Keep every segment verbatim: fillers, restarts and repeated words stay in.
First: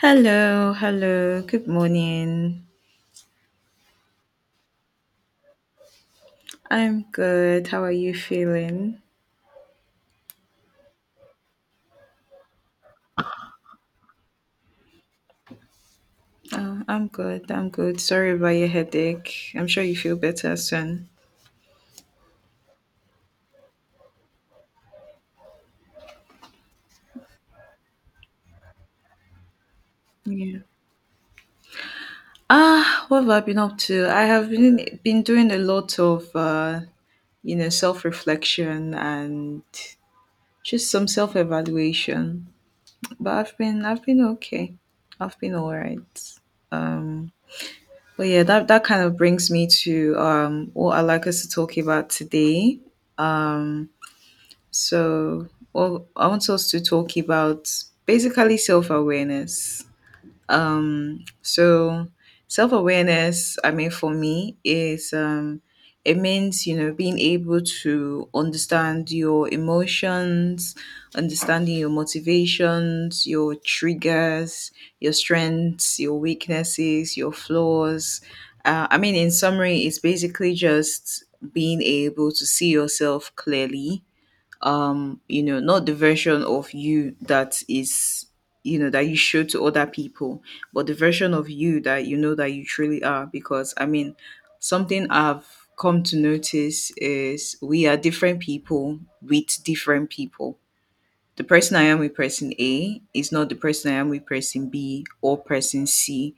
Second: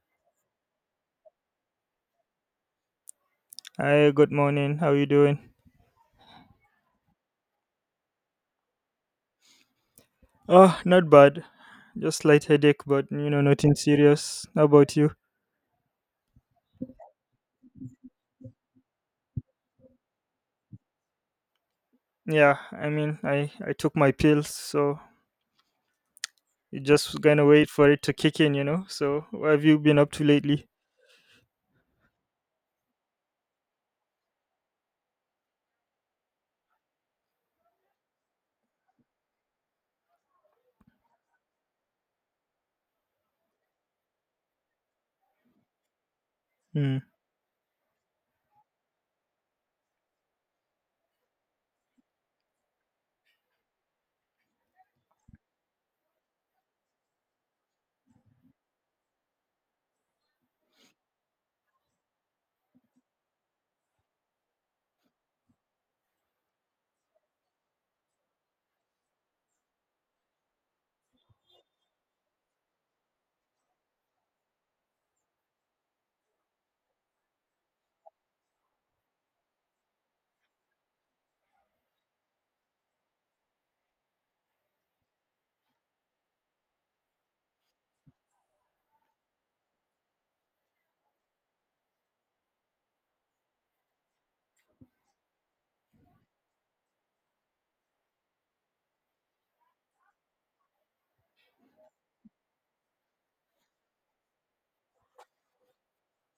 Hello, hello. Good morning. Hi, good morning. How you doing? I'm good. How are you feeling? Oh, not bad. Just slight headache, but you know, nothing serious. How about you? Oh, I'm good. I'm good. Sorry about your headache. I'm sure you feel better soon. Yeah, I mean, I I took my pills, so you just gonna wait for it to kick in, you know. So, what have you been up to Yeah. lately? Ah, what have I been up to? I have been been doing a lot of uh, you know, self-reflection and just some self-evaluation. But I've been I've been okay. I've been all right. Mm, Um. But yeah, that that kind of brings me to um what I'd like us to talk about today. Um so well, I want us to talk about basically self awareness. Um, so self awareness, I mean, for me, is um, it means you know being able to understand your emotions, understanding your motivations, your triggers, your strengths, your weaknesses, your flaws. Uh, I mean, in summary, it's basically just being able to see yourself clearly, um you know not the version of you that is, you know that you show to other people, but the version of you that you know that you truly are. Because I mean, something I've come to notice is we are different people with different people. The person I am with person A is not the person I am with person B or person C.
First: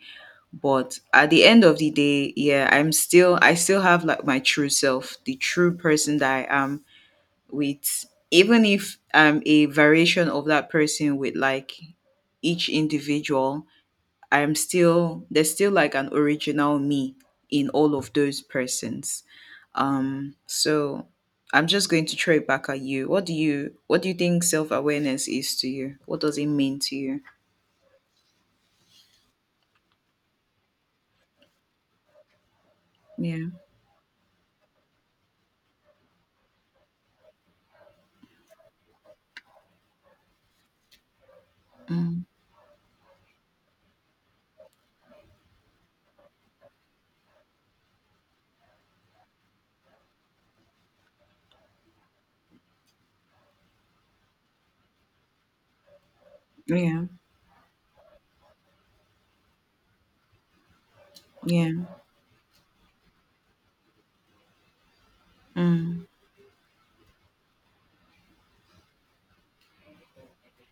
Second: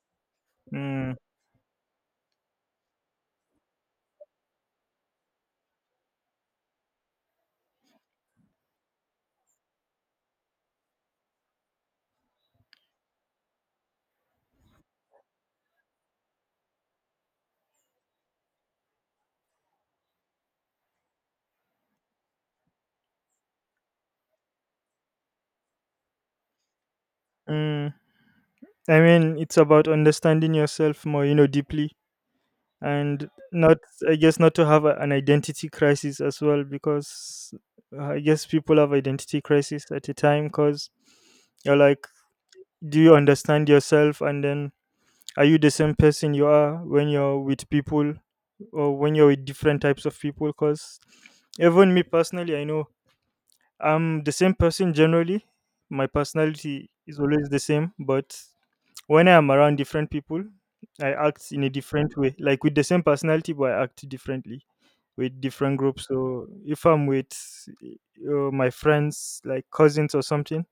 But mm, at the end of the day, yeah, i'm still i still have like my true self, the true person that I am with. Even if I'm a variation of that person with like each individual, I'm still there's still like an original me in all of those persons. Um so I'm just going to throw it back at you. What do you what do you think self awareness is to you? What does it mean to you? mm. I mean, it's about understanding yourself more, you know, deeply, and Yeah. not, I guess, not to have a, an identity crisis as well, because uh, I guess people have identity crisis at a time, cause you're like, Mm. do you understand yourself? And then are you the same person you are when you're with people or when you're with different types of people? Because even me personally, I know I'm the same person generally. My personality Yeah. is always the same, but when I am around different people, I act in a Yeah. different way, like with the same personality, but I act differently with different Mm. groups. So if I'm with uh, my friends, like cousins or something,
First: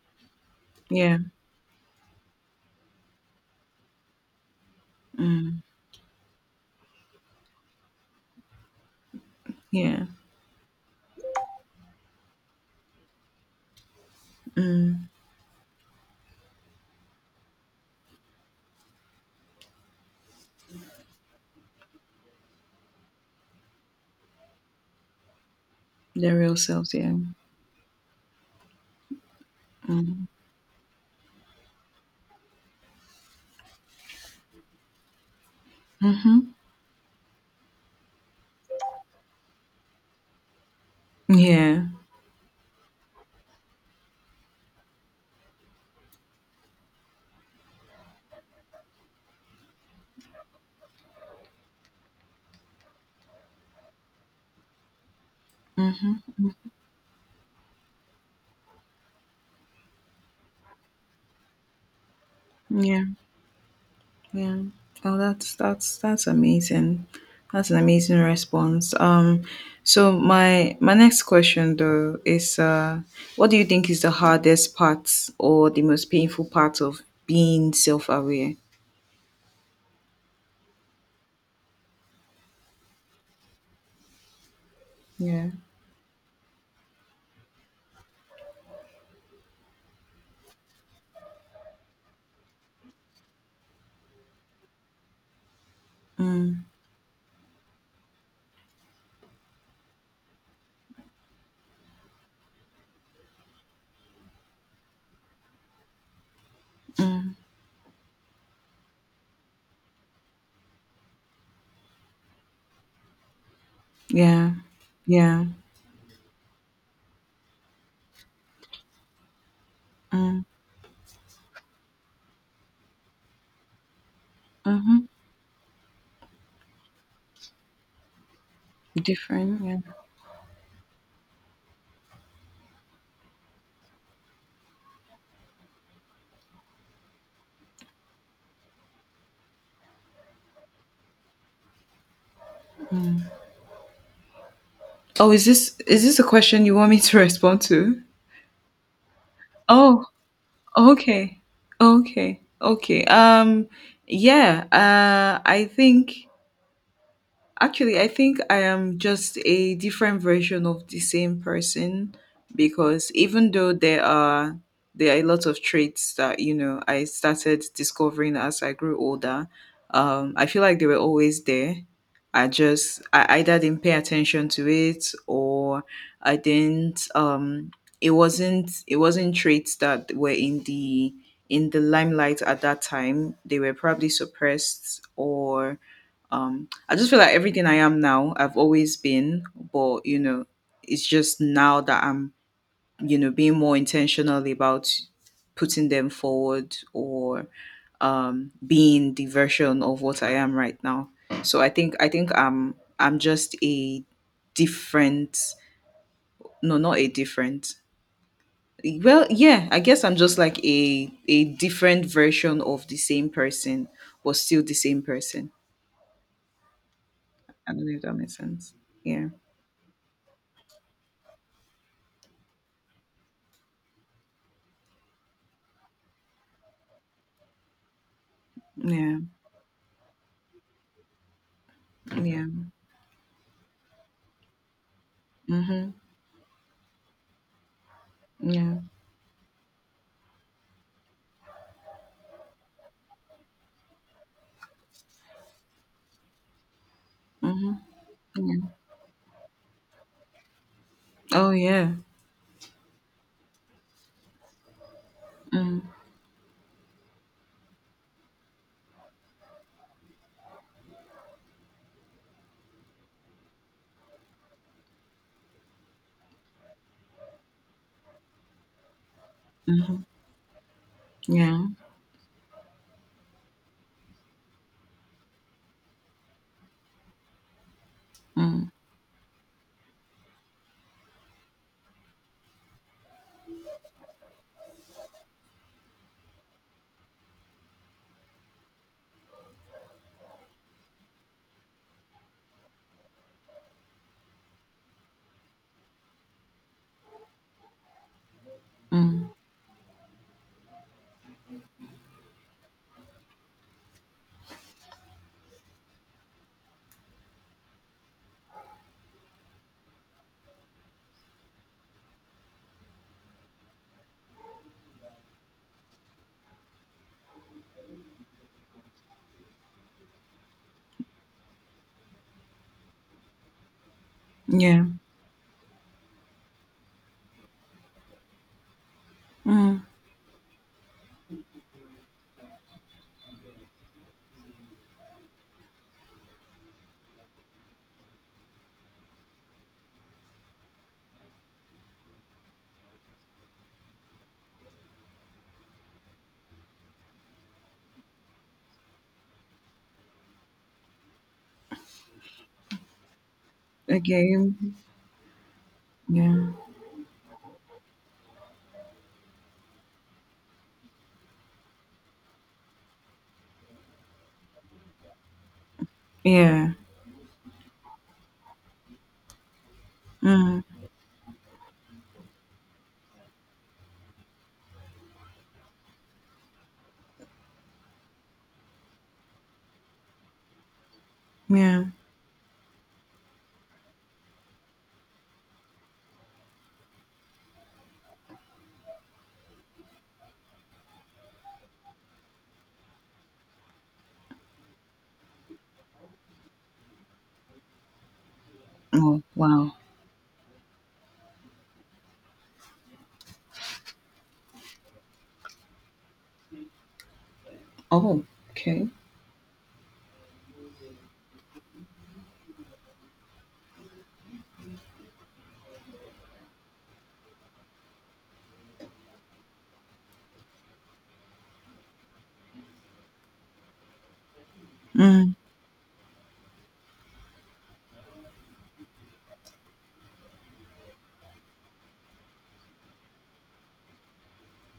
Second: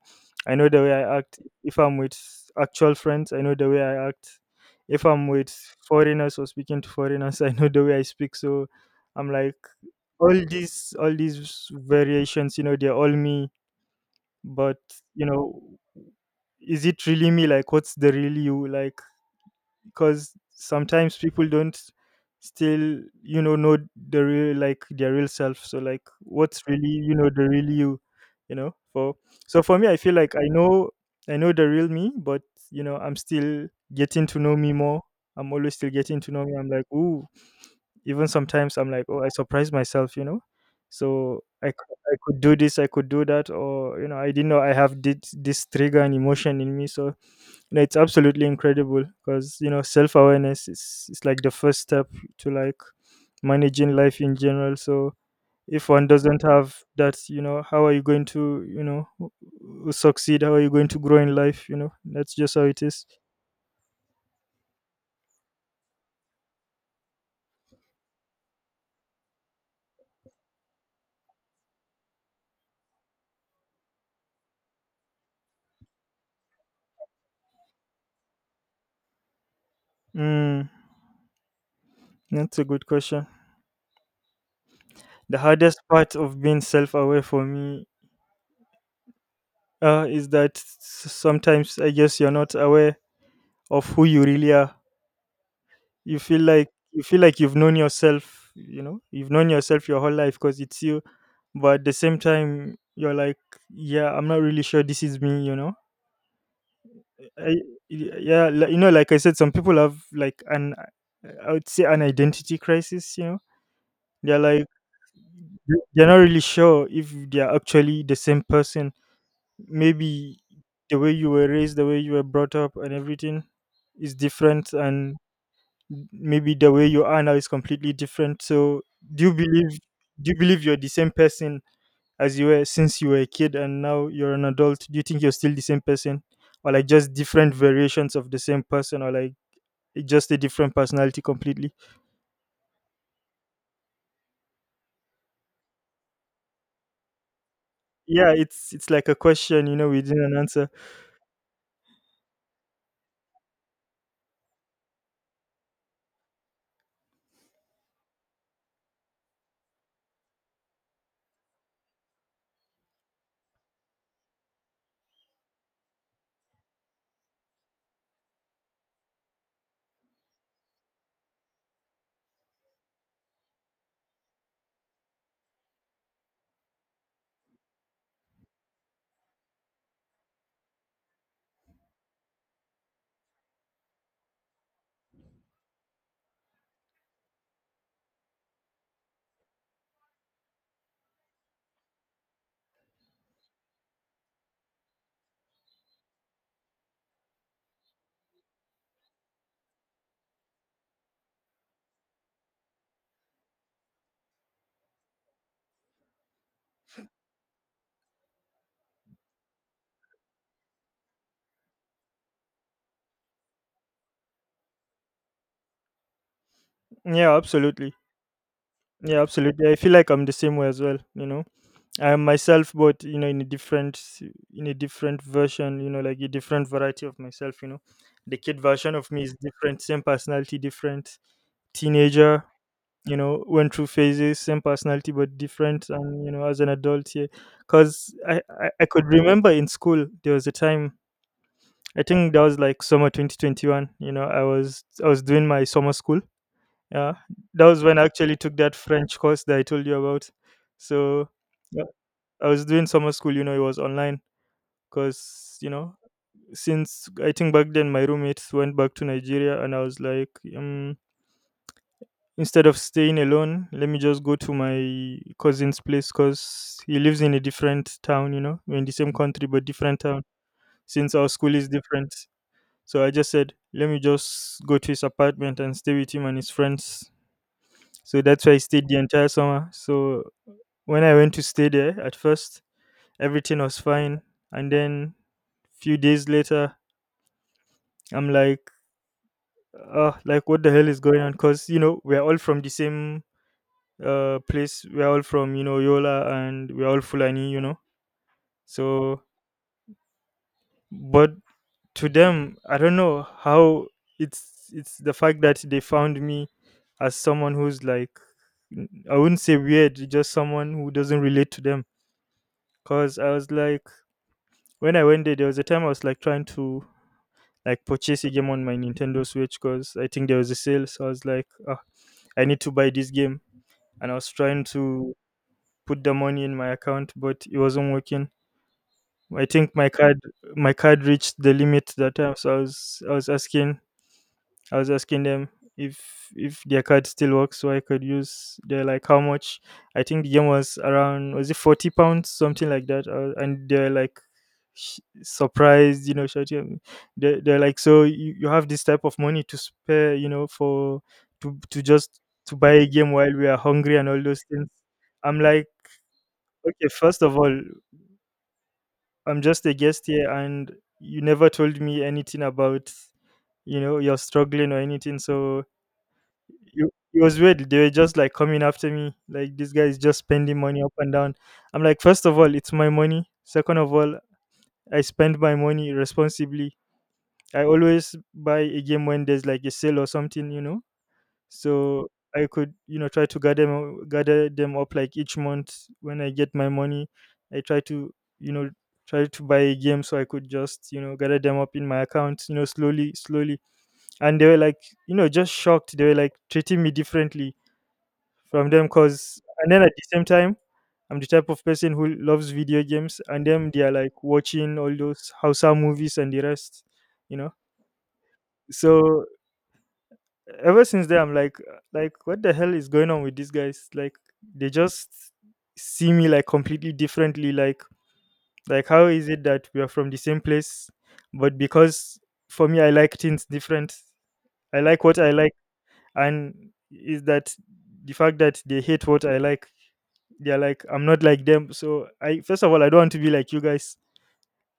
I know the way I Yeah. act if I'm with actual friends. I know the way I act if I'm with Mm. foreigners or speaking to foreigners. I know the way I speak. So I'm like, Yeah. all these all these variations. You know, they're all me. But Mm. you know, is it really me? Like, what's the real you? Like, because sometimes people don't still, you know know the real, like their real self. So like, Their real what's really, selves, yeah. you know, the real you, you know? For, so for me, I feel Mm. like I know, I know the real me, but you know, I'm still getting to know me more. I'm always still getting to know me. Mm-hmm. I'm like, ooh, even sometimes I'm like, oh, I surprise myself, you know. So i Yeah. I could do this, I could do that, or you know, I didn't know I have this, this trigger and emotion in me. So you know, it's absolutely incredible because you know, self awareness is is like the first step to, like, managing life in general. So if one Mm-hmm. doesn't Mm-hmm. have that, you know, how are you going to, you know, succeed? How are you going to grow in life? You know, that's just how it Yeah. is. Yeah. Oh, that's that's that's amazing. That's an amazing response. Um, so my my next question though is, uh, what do you think is the hardest part or the most painful part of being self-aware? Mm, that's a good question. The Yeah. hardest part of being self aware for me, uh, is that s- sometimes I guess you're not aware of who you really are. You feel Mm, like, you feel like you've known yourself, you know, you've known yourself your whole life because it's you. But at the same time, you're like, yeah, I'm not really sure this is me, you know. mm, I, yeah, li- you know, like I said, some people have like an, I would say, an identity crisis. You know, they're yeah. like, Yeah. they're not really sure if they're actually the same person. Maybe Mm, the way you were raised, the way you were brought up, and everything is different, mm-hmm. and maybe the way you are now is completely different. So, do you Different. believe Yeah. do you believe you're the same person as you were since you were a kid, and now you're an adult? Do you think you're still the same person, or like just different variations of the same person, or like just a different personality completely? Oh, is this is this a question you want me to respond to? Yeah, it's it's like a question, you know, Oh, within an answer. okay. Okay. Okay. Um, yeah, uh, I think actually, I think I am just a different version of the same person. Because even though there are there are a lot of traits that you know I started discovering as I grew older, um, I feel like they were always there. I just I either didn't pay attention to it or I didn't. Um, it wasn't it wasn't traits that were in the in the limelight at that time. They were probably suppressed, or um I just feel like everything I am now, I've always been. But you know it's just now that I'm, you know being more intentional about putting them forward, or um being the version of what I am right now. So i think i think i'm i'm just a— different, no, not a different— well yeah, I guess I'm just like a a different version of the same person, but still the same person. Yeah, I don't absolutely. know if that makes sense. Yeah, Yeah, absolutely, I feel like I'm the same way as well, you know. I am myself, but you know, in a different s- in a different version, you know, like a different variety of myself. You know, the kid version of yeah. me is different, same personality, different. Teenager, Yeah. you know, went through phases, same personality but different, Mhm. and you know, as an adult, yeah, because I, I Yeah. I could remember in school there was a time, I think that was like summer twenty twenty one. You know, I was I was doing my summer school. Yeah, that Mhm. was when I actually took Yeah. that French course that I told you about. So Oh yeah. I was doing summer school, you know, it was online because, you Mm. know, since I think back then my roommates went back to Nigeria and I was like, um, instead of staying alone, let me just go to my cousin's place because he lives in a different town. You know, we're in the same country but different Mhm. town since our school Yeah. is different. So I just said, let me just go to his apartment and stay with him and his friends. So that's why I Mm. stayed the entire summer. So when I went to stay there at first, everything was fine. And then few days later, I'm like, uh, like what the hell is going on? Cause you know we're all from the same uh place. We're all from, you know, Yola, and we're all Fulani, you know. So, Mm. but to them, I don't know how, it's it's the fact that they found me as someone who's like, n- I wouldn't say weird, just someone who doesn't relate to them. Cause I was like, when I went there, there was a time I was like trying to, like, purchase a game on my Nintendo Switch because I think there was a sale. So I was like, "Ah, I need to buy this game." And I was trying Yeah. to put the money in my account, but it wasn't working. I think Mm. my card my card reached the limit that time, so I was I was asking I was asking them if if their card still works so I could use. They're like, how much? I think the game was around, was it forty pounds, something like that. Uh, and they're like sh- surprised, you know, shouting at me. They they're like, so you, you have this type of money to spare, you know, for to to just to buy a game while we are hungry and all those Again. things. I'm like, Yeah. okay, first of all, I'm just a guest here, and you never told me anything about, you know, you're struggling or anything. So Yeah. it it was weird. They were just like coming after me. Like, this guy is just spending Mm. money up and down. I'm like, first of all, it's my money. Second of all, I spend my money responsibly. I always buy a game when there's like a sale or something, you know. Yeah. So I could, you know, try to gather them, gather them up like each month when I get my money. I try to, you know, try to buy a game so I could just, you know, gather them up in my account, you know, slowly, slowly. And they were like, you know, just shocked. They were like treating me differently from them Oh because, wow. and then at the same time I'm the type of person who loves video games, and them, they are like watching all those Hausa movies and the rest, you know. Oh. Okay. So ever since then I'm like, uh, like what the hell is going on with these guys? Like, they just see me like completely differently. like like how is it that we are from the same place, but because for me I like things different, I like what I Mm. like, and is that the fact that they hate what I like, they're like, I'm not like them? So I, first of all, I don't want to be like you guys.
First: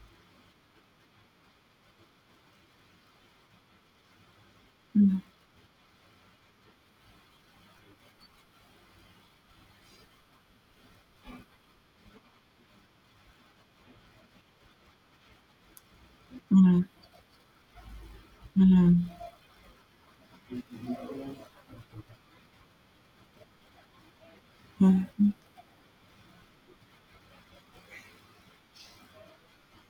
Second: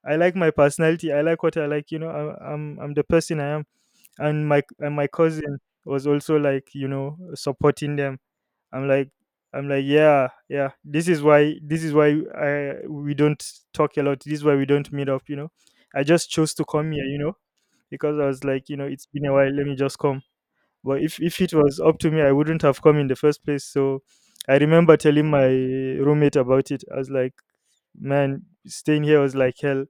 I like my personality, I like what I like, you know. I, i'm i'm the person I am. And my and my Mm. cousin was also like, you know, supporting them. I'm like, i'm like yeah yeah, this is why this is why I, we don't talk a lot, this is why we don't meet up, you know. I just chose to Mm. come here, you know, because I was like, you know, Mm. it's been a while, let me just come. But if if it was up to me, I wouldn't have come in the first place. So I remember telling Mm. my roommate about it. I was like, man, staying here was like hell.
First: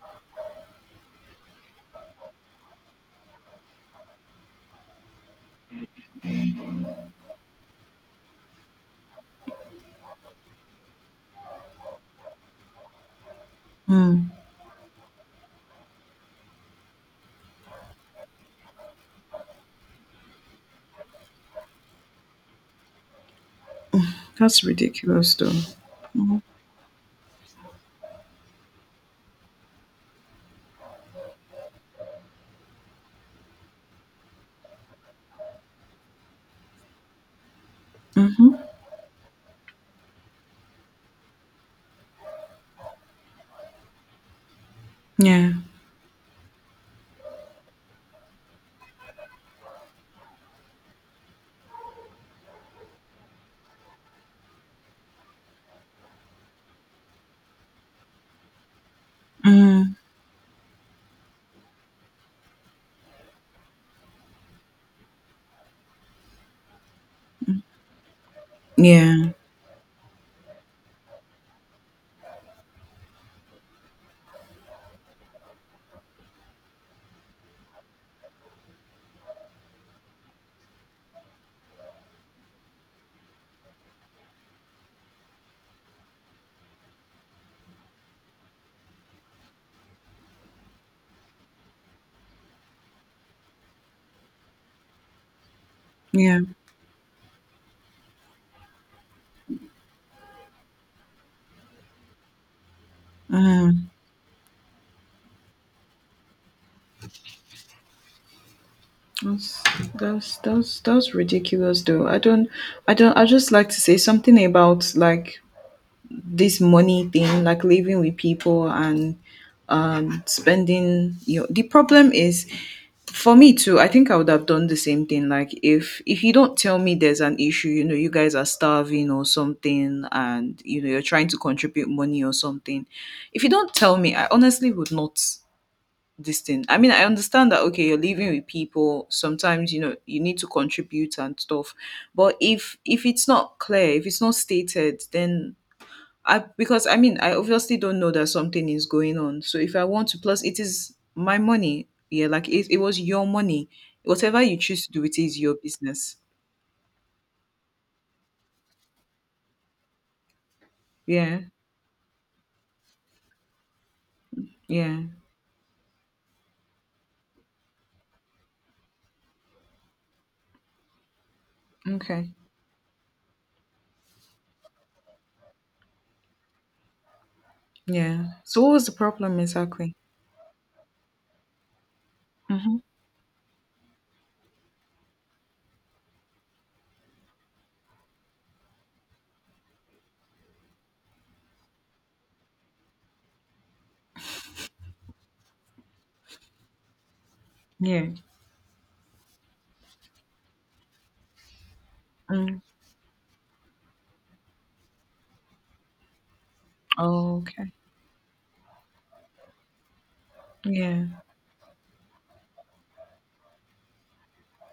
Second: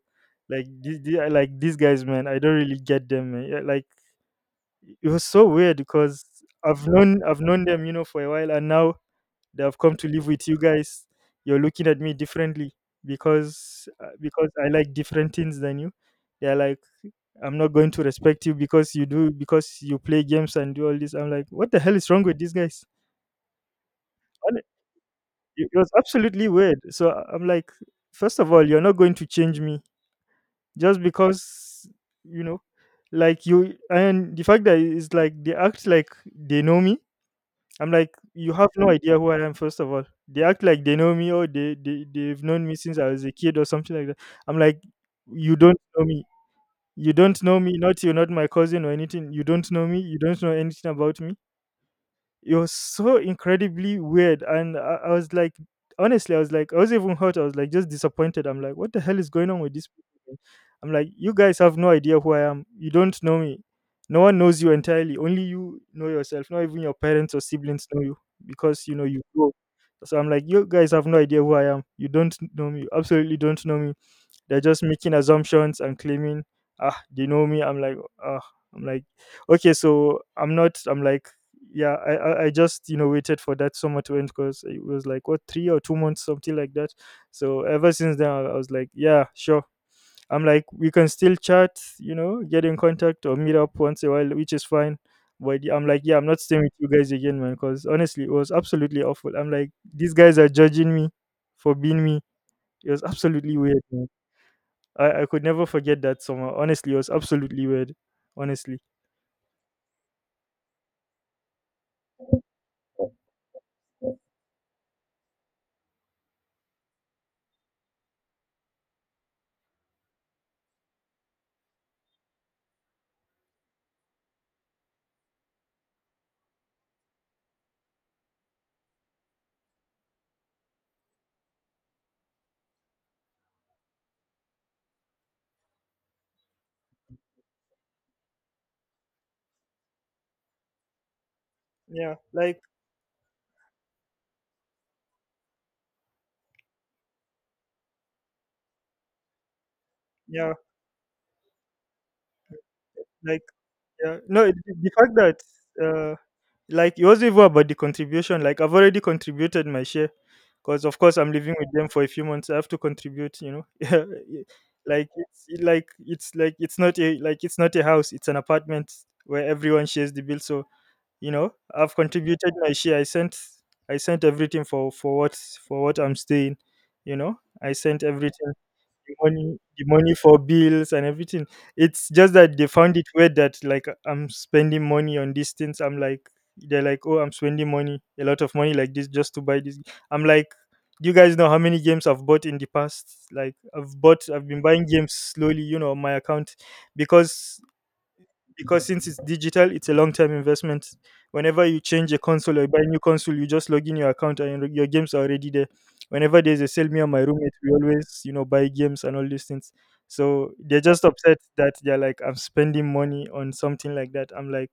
Like this, like these guys, man. I don't really get them. Man. Yeah, like it was so weird because I've known I've known them, you know, for a while, and now they have come to live with you guys. You're looking at me differently because, uh, Mm. because I like different things than you. They're like, I'm not going to respect you because you do, because you play games and do all this. I'm like, what the hell is wrong with these guys? Hon- That's ridiculous, though. It it was Mhm. absolutely weird. So I- I'm like, first of all, you're not going to change me just because, you know, like you, and the fact that it's like they act like they know me. I'm like, you Mhm. have no idea who I am. First of all, they act like they know me, or they they they've known me since I was a kid or something like that. I'm like, Yeah. you don't know me. You don't know me, not you're not my cousin or anything. You don't know me. You don't know anything about me. It was so incredibly weird. And I, I was like, honestly, I was like, I was even hurt. I was like, just disappointed. I'm like, what the hell is going on with Mm. this people? I'm like, you guys have no idea who I am. You don't know me. No one knows you entirely. Only you know yourself. Not even your parents or siblings know you because, you know, you Yeah. grow. So I'm like, you guys have no idea who I am. You don't know me. You absolutely don't know me. They're just making assumptions and claiming, ah, they know me. I'm like, ah, I'm like, okay, so I'm not. I'm like, yeah, I, I, I just you know waited for that summer to end because it was like what three or two months, something like that. So ever since then, I, I was like, yeah, sure. I'm like, we can still chat, you know, get in contact or meet up once a while, which is fine. But yeah, I'm like, yeah, I'm Yeah. not staying with you guys again, man, because honestly, it was absolutely awful. I'm like, these guys are judging me for being me. It was absolutely weird, Mm. man. I, I could never forget that summer. Honestly, it was absolutely weird. Honestly. That's that's that's that's ridiculous though. I don't I don't I just like to say something about like this money thing, like living with people and um spending. you know, the problem is, for me too, I think I would have done the same thing. Like if if you don't tell me there's an issue, you know, you guys are starving or something, and you know you're trying to contribute money or something. If you don't tell me, I honestly would not this thing. I mean, I understand that okay, you're living with people. Sometimes you know you need to contribute and stuff. Yeah. But Like, if if it's not clear, if it's not stated, then I because I mean, I obviously don't know that something is going on. So if I want to, plus yeah. it is my money. Yeah, like it, it was your Like, money. yeah. Whatever No, you it, choose the to do, fact it is that your business. uh, like it wasn't even about the contribution. Like I've already contributed my share, because of course I'm Yeah, living with them for a few months. I have to contribute. You know, Yeah, it- yeah, like it's it- like it's like it's not a like it's not a house. It's an apartment where everyone shares the bill. So you know, I've okay, contributed my share. I sent I sent everything for for what for what I'm staying. You know, I sent yeah. everything, So what was the the problem money the exactly? money for bills and everything. It's just that they Mm-hmm. found it weird that like I'm spending money on these things. I'm like, they're like, oh, I'm spending money, a lot of money like this just to buy this. I'm like, do you guys know how many games I've bought in the past? Like I've bought, I've been buying games slowly, you know, on my account because Yeah. because since it's digital, it's a long term investment. Whenever you change a console Mm. or buy a new console, you just log in your account and your your games are already there. Whenever there's a sale, me and my Oh, roommate, we okay. always, you know, buy games and all these things. So they're just Yeah. upset that they're like, I'm spending money on something like that. I'm like,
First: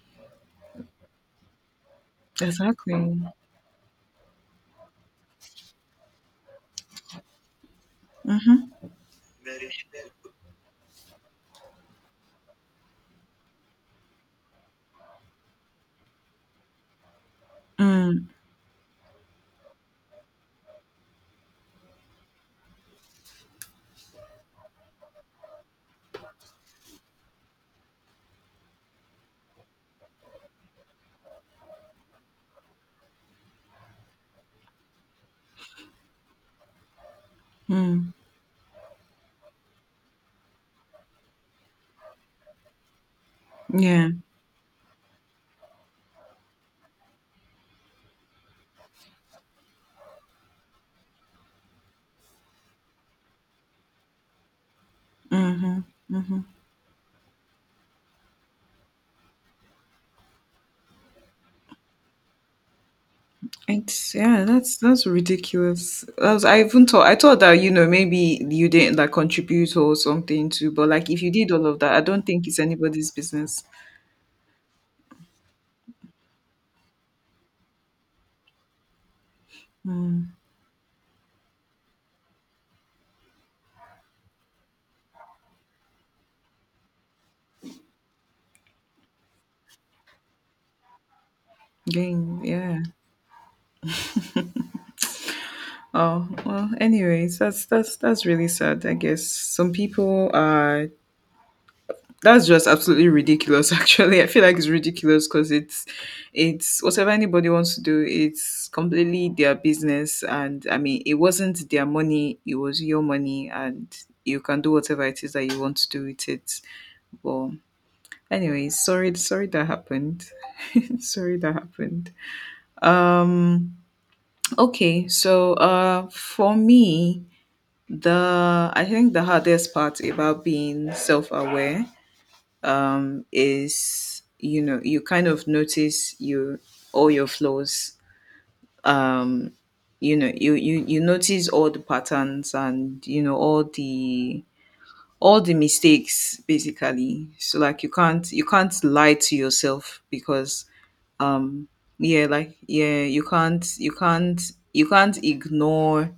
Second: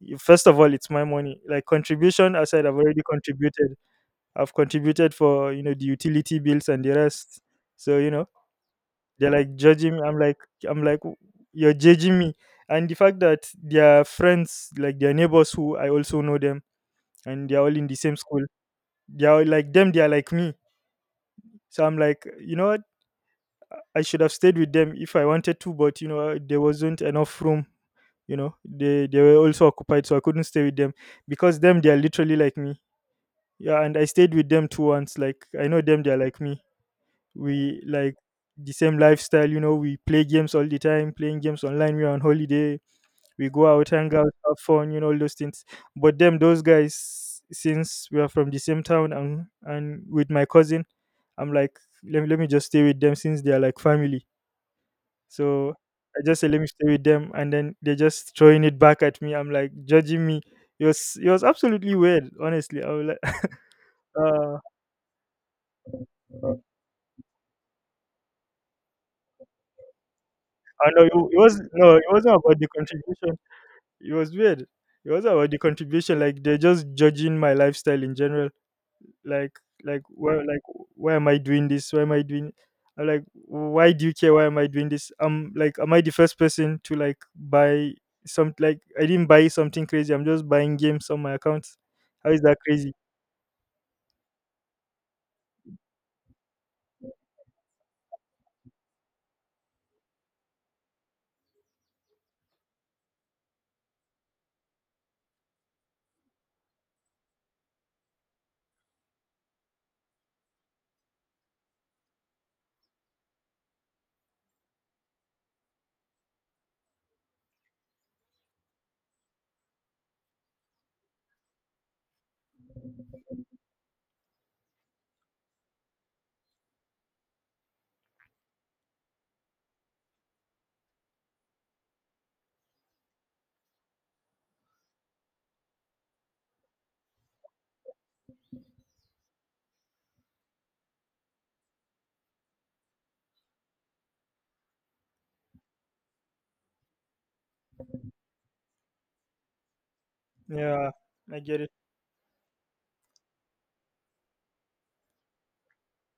"Y- first of all, it's my money. Like, contribution aside, I've Exactly. already Mm-hmm. contributed. I've contributed for, you know, the utility bills and the rest. So, you know, they're like judging me. I'm like, I'm like, "W- you're judging me." And the fact that their friends, like their neighbors who I also know them, and they're all in the same Mm. school. They're all like them, they're like me. So I'm like, you know what? I should have stayed with them if I wanted to, but you know, uh, there wasn't enough room. You know, they they were also occupied, so I couldn't stay with them because them, they are literally like me. Yeah, and I stayed with them too once. Like, I know them, they're like me. We Mm, like the same lifestyle. You know, we play games all the time, playing games online. We are on holiday, we go out, yeah. hang out, have fun, you know, all those things. But them, those guys, since we are from the same town and and with my cousin, I'm like, let me let me just stay with them since they are like family. So Mhm. I just Mhm. say, let me stay with them, and then they're just throwing it back at me. I'm like, judging me. It was it was absolutely weird, honestly. I was like, It's yeah, uh, that's that's ridiculous. I was, I even thought I thought that you know maybe you didn't like contribute or something to, but I know like it, if you it did was, all of that, no, I it don't wasn't think it's about the anybody's contribution. business. It was weird. It wasn't about the contribution. Like, they're just judging my lifestyle in general. Like, like why, like why am I doing this? Why am I doing I'm like, why do you care? Why am I doing this? I'm like, am I the first person to like buy some, like I didn't buy something crazy, I'm just buying games on my account. How is Again, that yeah. crazy? Oh well. Anyways, that's that's that's really sad. I guess some people are. That's just absolutely ridiculous actually. I feel like it's ridiculous because it's it's whatever anybody wants to do, it's completely their business. And I mean, it wasn't their money, it was your money, and you can do whatever it is that you want to do with it. But anyways, sorry sorry that happened. Sorry that happened. Um okay, so uh for me, the I think the hardest part about being self aware um, is you know you kind of notice you, all your flaws, um you know you, you you notice all the patterns, and you know all the all the mistakes, basically. So like you can't you can't lie to yourself, because Yeah, I get um it. yeah, like yeah, you can't you can't you can't ignore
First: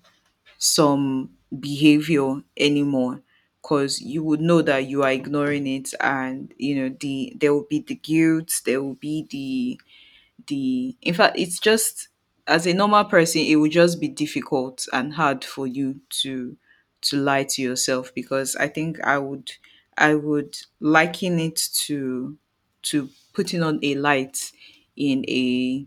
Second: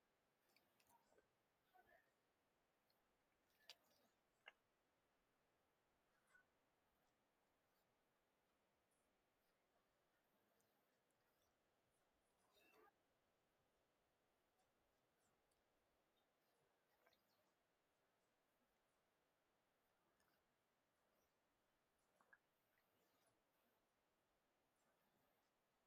some behavior anymore. Because you would know that you are ignoring it, and you know the there will be the guilt, there will be the— the in fact, it's just, as a normal person, it will just be difficult and hard for you to to lie to yourself. Because I think i would i would liken it to to putting on a light in a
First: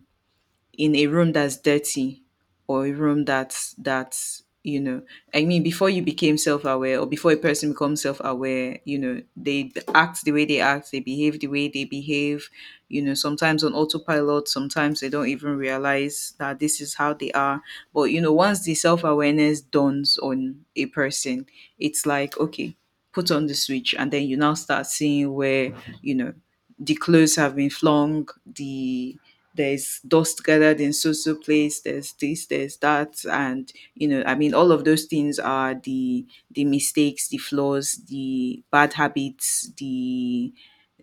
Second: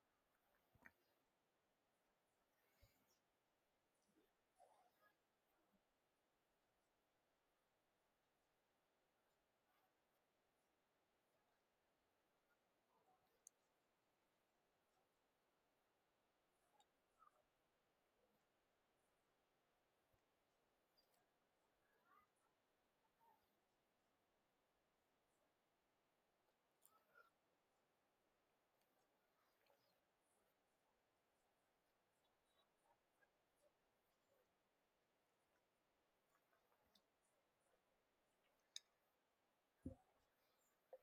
in a room that's dirty, or a room that's that's you know I mean, before you became self-aware, or before a person becomes self-aware, you know they act the way they act, they behave the way they behave, you know sometimes on autopilot, sometimes they don't even realize that this is how they are. But you know once the self-awareness dawns on a person, it's like okay, put on the switch, and then you now start seeing where, you know the clothes have been flung, the— there's dust gathered in so so place, there's this, there's that. And you know I mean, all of those things are the the mistakes, the flaws, the bad habits, the—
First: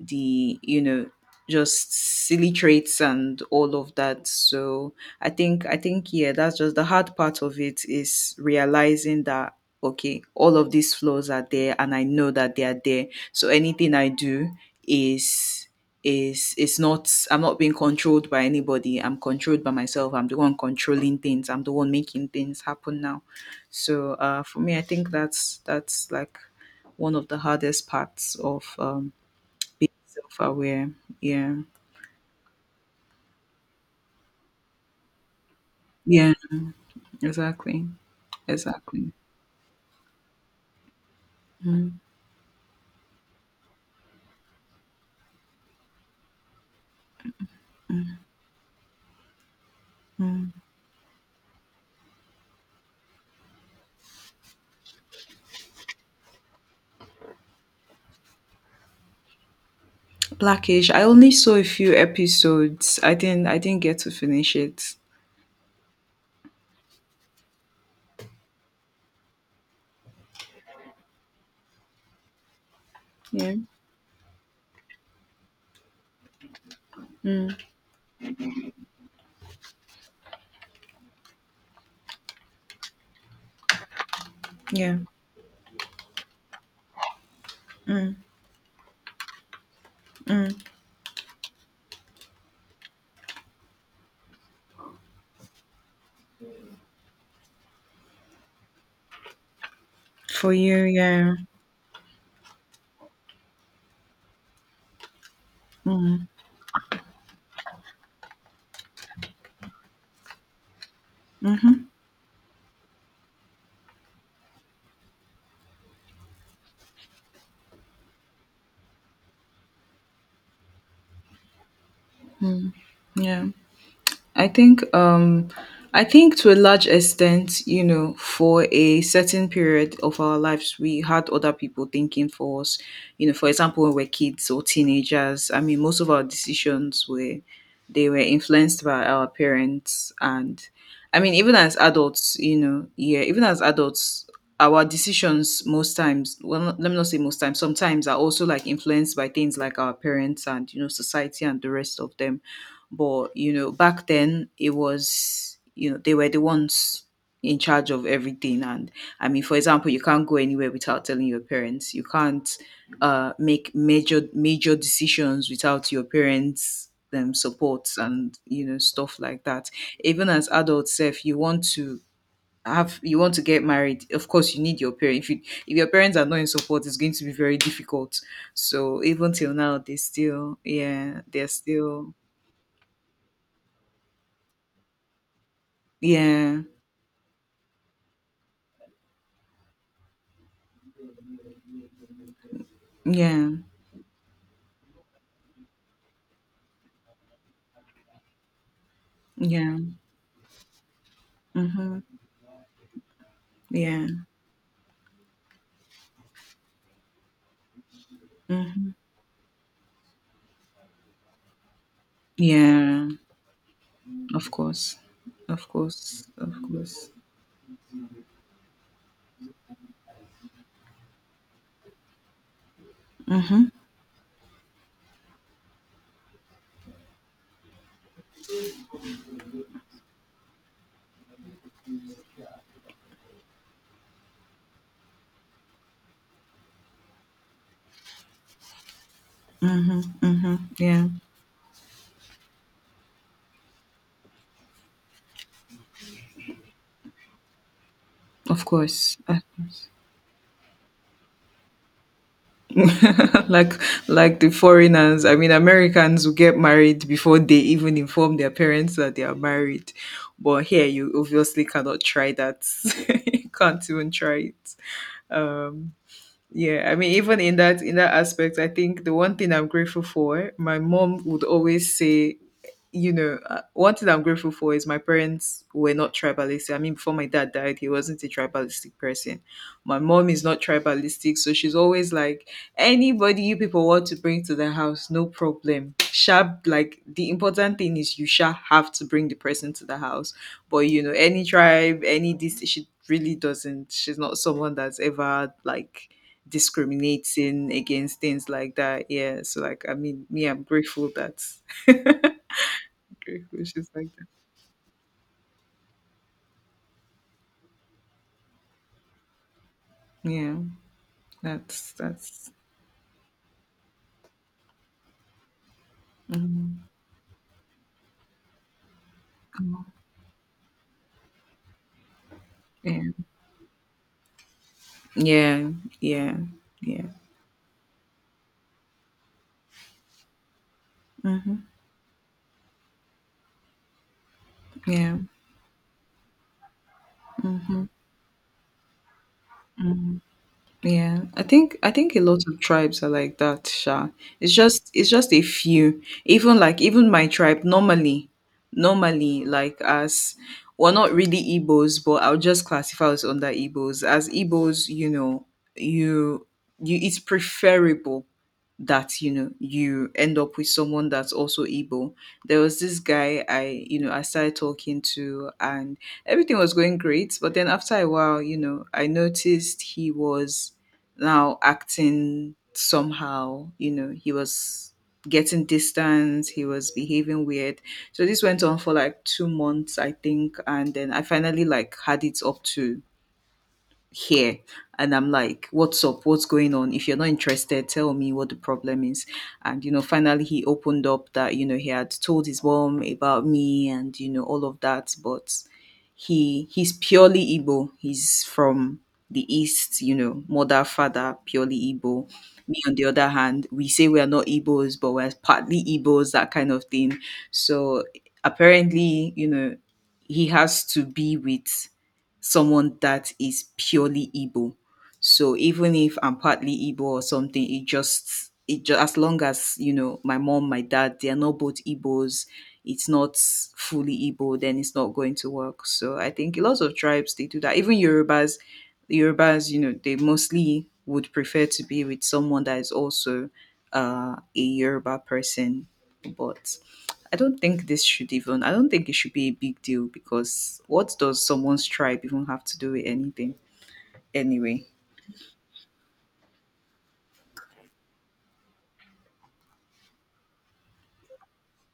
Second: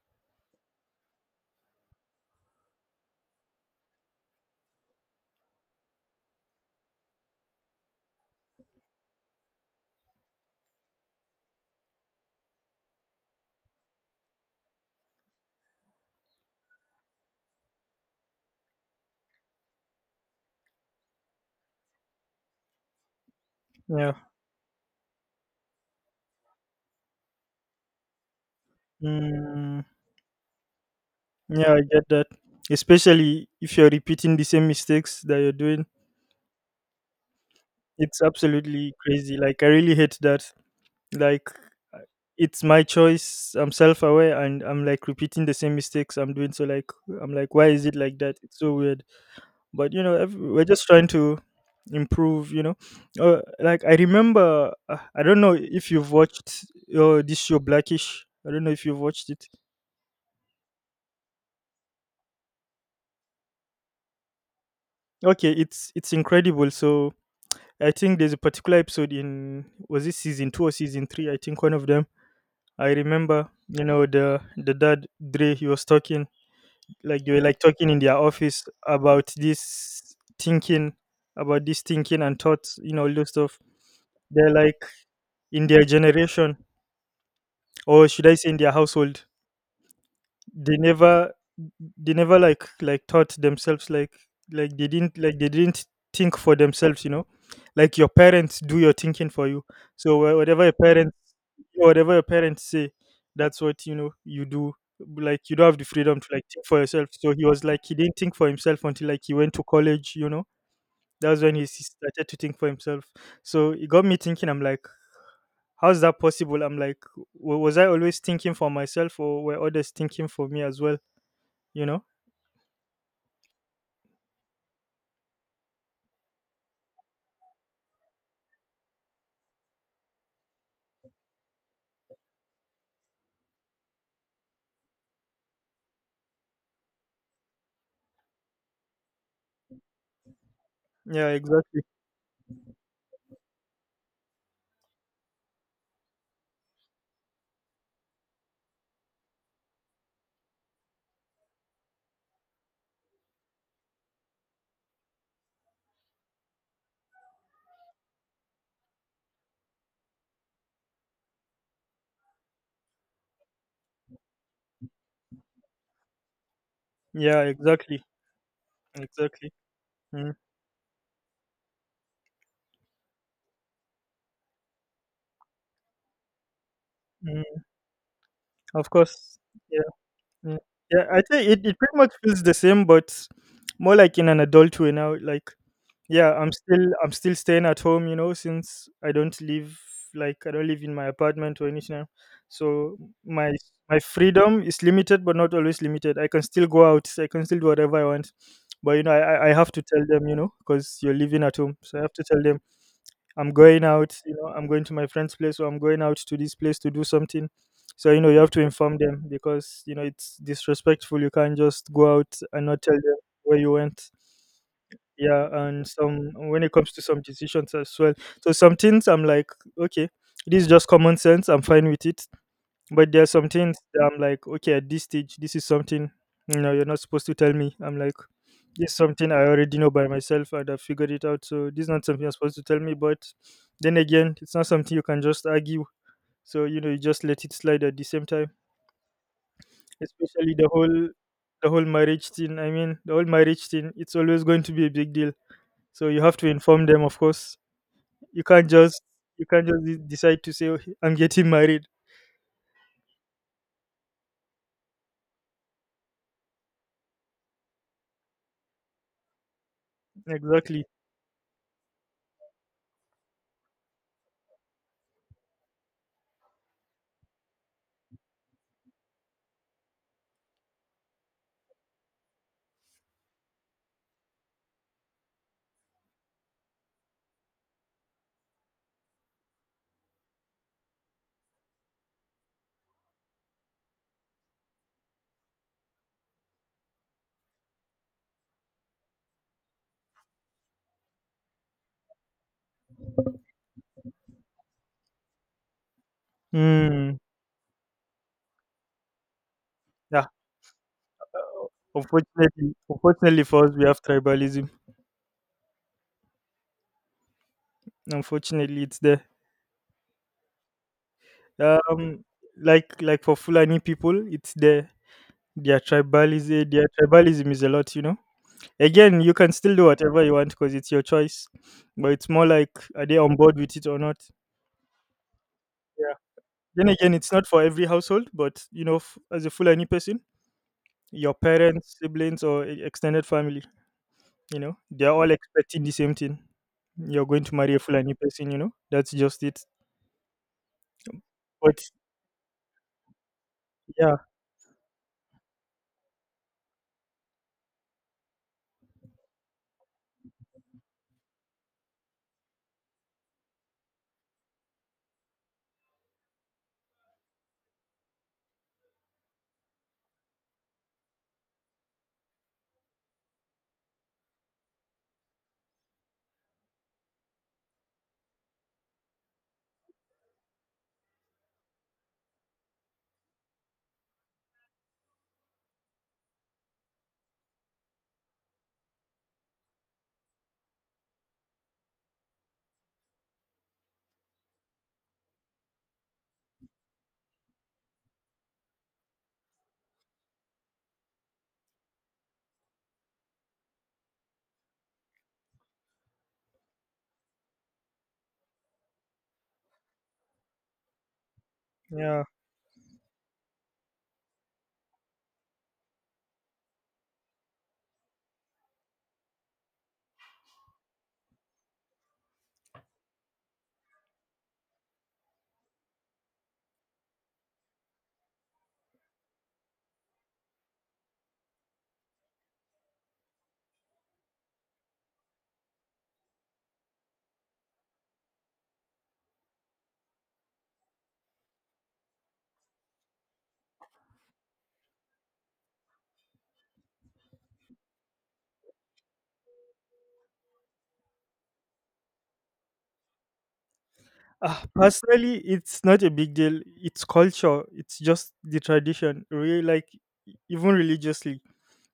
the you know just silly traits, and all of that. So i think i think yeah, that's just the hard part of it, is realizing that okay, all of these flaws are there, and I know that they are there. So anything I do is is it's not— I'm not being controlled by anybody, I'm controlled by myself, I'm the one controlling things, I'm the one making things happen now. So Yeah. uh for me, I think that's that's like one of the hardest parts of um mm, self-aware. Yeah. yeah, I get that, especially if you're repeating the same mistakes that you're doing. Yeah, exactly. It's absolutely Exactly. crazy. Like, I really hate that. Like, Mm, uh, it's my choice. I'm self-aware and I'm like repeating the same mistakes I'm doing, so like, I'm like, why is it like that? It's so weird. But you know, ev mm. we're just trying to improve, you know. Uh, like I remember, uh, I don't know if you've watched, uh, this show Blackish. I don't know if you've watched it. Blackish, I only saw a few episodes, i didn't i didn't get to finish it. Okay, it's it's incredible. So I think there's a particular episode in, was it season two or season three? I think one of them. I remember, Yeah. you know, the the dad Dre, he was talking. Like, they were Mm, like talking in their office about this thinking, about this thinking and thoughts, you know, all those stuff. They're like, yeah. in their generation, or Mm, should I say in their household, mm. they never they never like, like taught themselves. Like, like they didn't, like they didn't think for themselves, you know. Like, your parents do your thinking for you. So wha- For whatever your you, parents, yeah. whatever your parents say, that's what, you know, you do. Like, you don't have the freedom Mm, to like think for yourself. So he was like, he didn't think for himself until like he went to college, you know. That's when he mm-hmm. s- started to think for himself. So it got me thinking. I'm like, how's that possible? I'm like, wa- was I always thinking for myself, or were others thinking for me as well, you know? Yeah, I think um I think to a large extent, you know, for a certain period of our lives, we had other people thinking for us. You know, for example, when we're kids or teenagers, I mean, most of our decisions were— they were influenced by our parents, and I Yeah, mean, even as exactly. adults, you know, yeah, even as adults, our decisions most times, well, not— let me not say most times, sometimes are also like influenced by things like our parents and you know society and the rest of them. But you know, back then it was, you know, they were the ones in charge of everything. And I mean, for example, you can't go anywhere without telling your parents. You can't uh, make major major decisions without your parents', um, Yeah, supports, exactly. and you know stuff like Exactly. that. Even Mm. as adults, self, you want to have— you want to get married. Of course, you need your parents. If you if your parents are not in support, it's going to be very Mm. difficult. Of So even course. till now, Yeah. they Yeah, still— yeah, yeah, I they're think it, it pretty much still— feels the same, but more like in an adult way now. Like, yeah, I'm yeah. still I'm still staying at home, you know, since I don't live, like I don't live in my apartment or anything else. So my Yeah, my freedom is limited, but not always limited. I can still go out. I can still do whatever I want. But you know, I I I have yeah. to tell them, you know, because you're living at home, so I Mhm. have to tell them I'm going Yeah. out. You know, I'm going to my friend's place, or I'm going out to this place to do something. So you know, you have to Mhm. inform them because you know it's disrespectful. You can't just go out and not tell Yeah. them where you went. Of course. Yeah, Of and course. some, Of when it comes to course. some decisions as well. So some things I'm like, okay, this is just common sense, I'm fine with it. But there are some Mhm. things that I'm like, okay, at this stage, this is something, you know, you're not supposed to tell me. I'm like, this is something I already know by myself, and I figured it out, so this is not something you're supposed to tell me. But then again, it's not something you can just argue, so you know, you just let it slide at the same time. Mhm. Especially Mhm. the Yeah. whole, the whole marriage thing. I mean, the whole marriage thing, it's always going to be a big deal. So you have to inform them, of course. You Of can't just, course. Of you can't just course. de- decide to say, "Okay, I'm getting married." Like, like the foreigners, I mean Americans who get married before they even inform their parents that they are married. But here Exactly. you obviously cannot try that. You can't even try it. Um. Yeah, I mean, even in that in that aspect, I think the one thing I'm grateful for, my mom would always say, you know, uh, one thing I'm grateful for is my parents were not tribalistic. I mean, before my dad died, he wasn't a tribalistic person. My mom is not tribalistic, so she's always like, anybody you people want to bring to the house, no problem. Sharp, like the important thing is you shall have to bring the person to the house. But you know, any tribe, any this, she really doesn't. She's not someone that's ever like Hmm. discriminating against things like that. Yeah. So like I mean Yeah. me, I'm grateful that grateful Unfortunately, unfortunately for us, we she's have like tribalism. Unfortunately, it's there. that. Yeah. That's Um, that's like, like for Fulani people, it's there. Their tribalism, mhm. their tribalism is a lot. You know. Again, you can still do whatever you want because it's your choice. But it's more like, are Yeah. they on board with it or not? Yeah. Yeah. Yeah. Then Yeah. again, it's not for every household, but you know, f- as a Fulani person, your Hmm. parents, siblings, or e- extended family, you know, they're Yeah. all expecting the same thing. You're going to marry a Fulani person, you know, that's just it. Mm-hmm. Yeah, I think But I think a lot of tribes are like that, Sha. yeah, It's just it's just a few. Even like even my tribe normally, normally like as we're not really Igbos, but I'll just classify us under Igbos. As Igbos, you know, you you it's preferable that you know you end up with someone that's also Igbo. There was this guy I you know I started talking to, and everything was going great, but then after a while, you know, I noticed he was now acting somehow, you know, he was getting distance, he was behaving weird. So this went on for like two months I think, and then I finally like had it up to here, and I'm like, what's up, what's going on? If you're not interested, tell me what the problem is. And you know finally he opened up that you know he had told his mom about me and you know all of that, but he he's purely Igbo. He's from the east, you know, mother, father, purely yeah. Igbo. Me on the other hand, we say we are not Igbos, but we're partly Igbos, that kind of thing. So apparently, you know, he has to be with someone that is purely Igbo. So even if I'm partly Igbo or something, it just it just as long as you know my mom, my dad, they are not both Igbos, it's not fully Igbo, then it's not going to work. So I think a lot of tribes they do that. Even Yorubas, Yorubas, you know, they mostly would prefer to be with someone that is also uh, a Yoruba person. But I don't think this should even. I don't think it should be a big deal because what does someone's tribe even have to do with anything? Uh, Anyway. personally, it's not a big deal. It's culture, it's just the tradition. Really, like, e- even religiously,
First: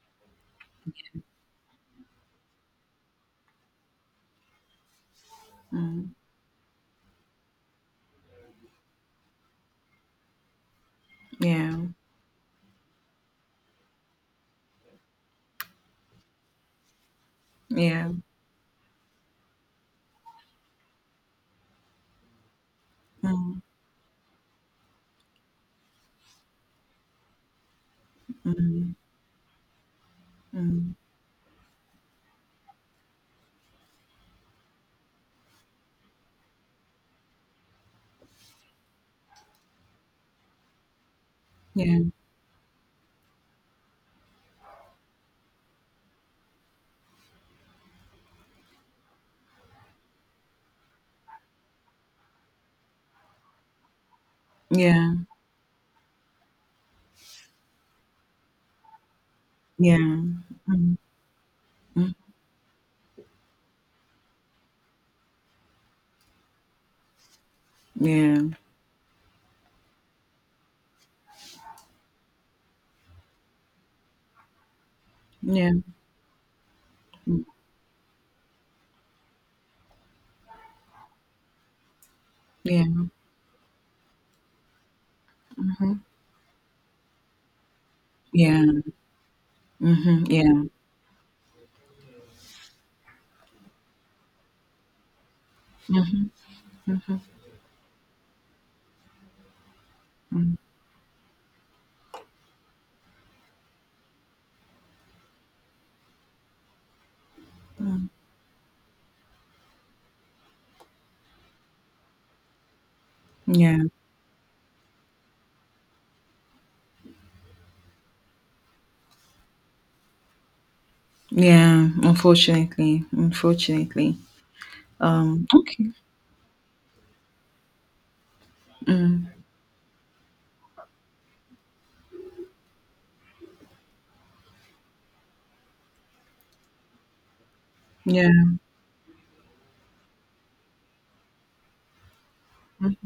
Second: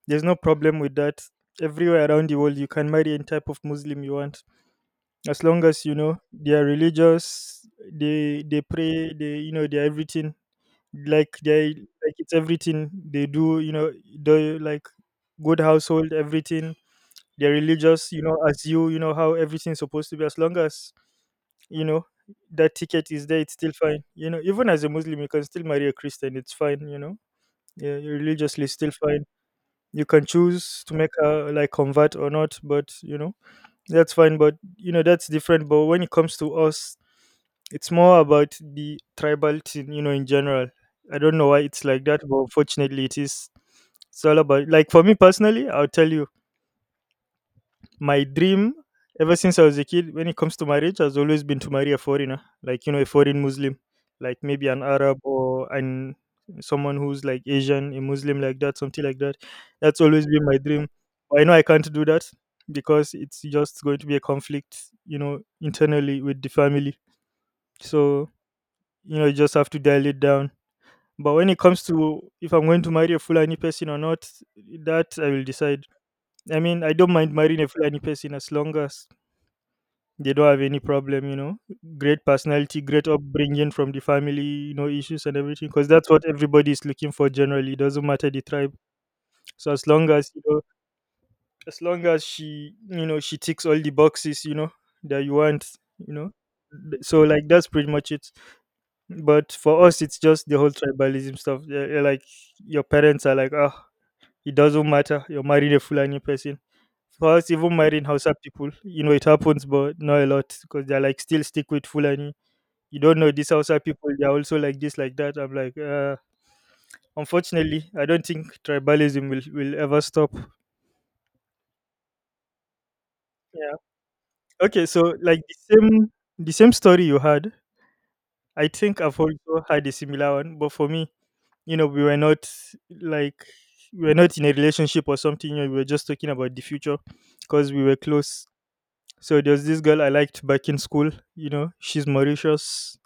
there's no problem with that. Everywhere around the world, you can marry any type of Muslim you want, as long as you Mm, know they are religious, they they pray, they you know they are everything like they yeah. like it's everything they do you know the like good household everything they're Yeah. religious you know as you you know how everything's supposed to be as long as you know that ticket is there. It's Mm, still fine, you know, even as a Muslim you can still marry a Christian. It's fine, you know, yeah, you're religiously still mm, fine. You can choose to mm, make her like convert or not, but you know that's fine. But you know that's different. But when it comes to us, it's more about the tribal thing, you know, in general. I don't know why it's yeah. like that, but unfortunately, it is. It's all about, like, for me personally, I'll tell you, my dream ever since I was a kid, when it comes to marriage, has always been to marry a foreigner, like, you know, a foreign Muslim, like maybe an Arab Yeah. or an someone who's like Asian, a Muslim, like that, something like that. Yeah. That's always been my dream. Mm, But I know I can't do mm, that because it's just going to be a conflict, you know, internally with the family. So yeah. you know you just have to dial it down. But when it comes to if I'm going to marry a Fulani person or not, that I will Yeah. decide. I mean, I don't mind marrying a Fulani person as long as they don't have any problem, you know, great personality, Yeah. great upbringing from the family, you know, issues and everything, because Mhm. that's what everybody is looking for generally. It doesn't matter the Yeah. tribe. So as long Mhm. as you know, Yeah. as long as she you know she ticks all the boxes, you know that you want, you Mhm. know Th- so like that's pretty much it. But for us, it's just the whole tribalism stuff. Yeah, yeah, like your parents are like, oh, it doesn't matter. You're married a Fulani person. For us, even marrying Hausa people, you know, it happens, but not a lot because they're like still stick with Fulani. You don't know these Hausa Yeah. people. They're also like this, like that. I'm like, uh, unfortunately, I don't think tribalism will will ever stop. Yeah. Unfortunately. Yeah. Unfortunately. Okay. So like Um. the Okay. same the same story you had. I think I've Mm. also had a similar one, but for me, you know we were not like we were not in a relationship or something, you know, we were just talking about the future because we were close. Yeah. So there was this girl I liked back in school. You know, she's Mauritius,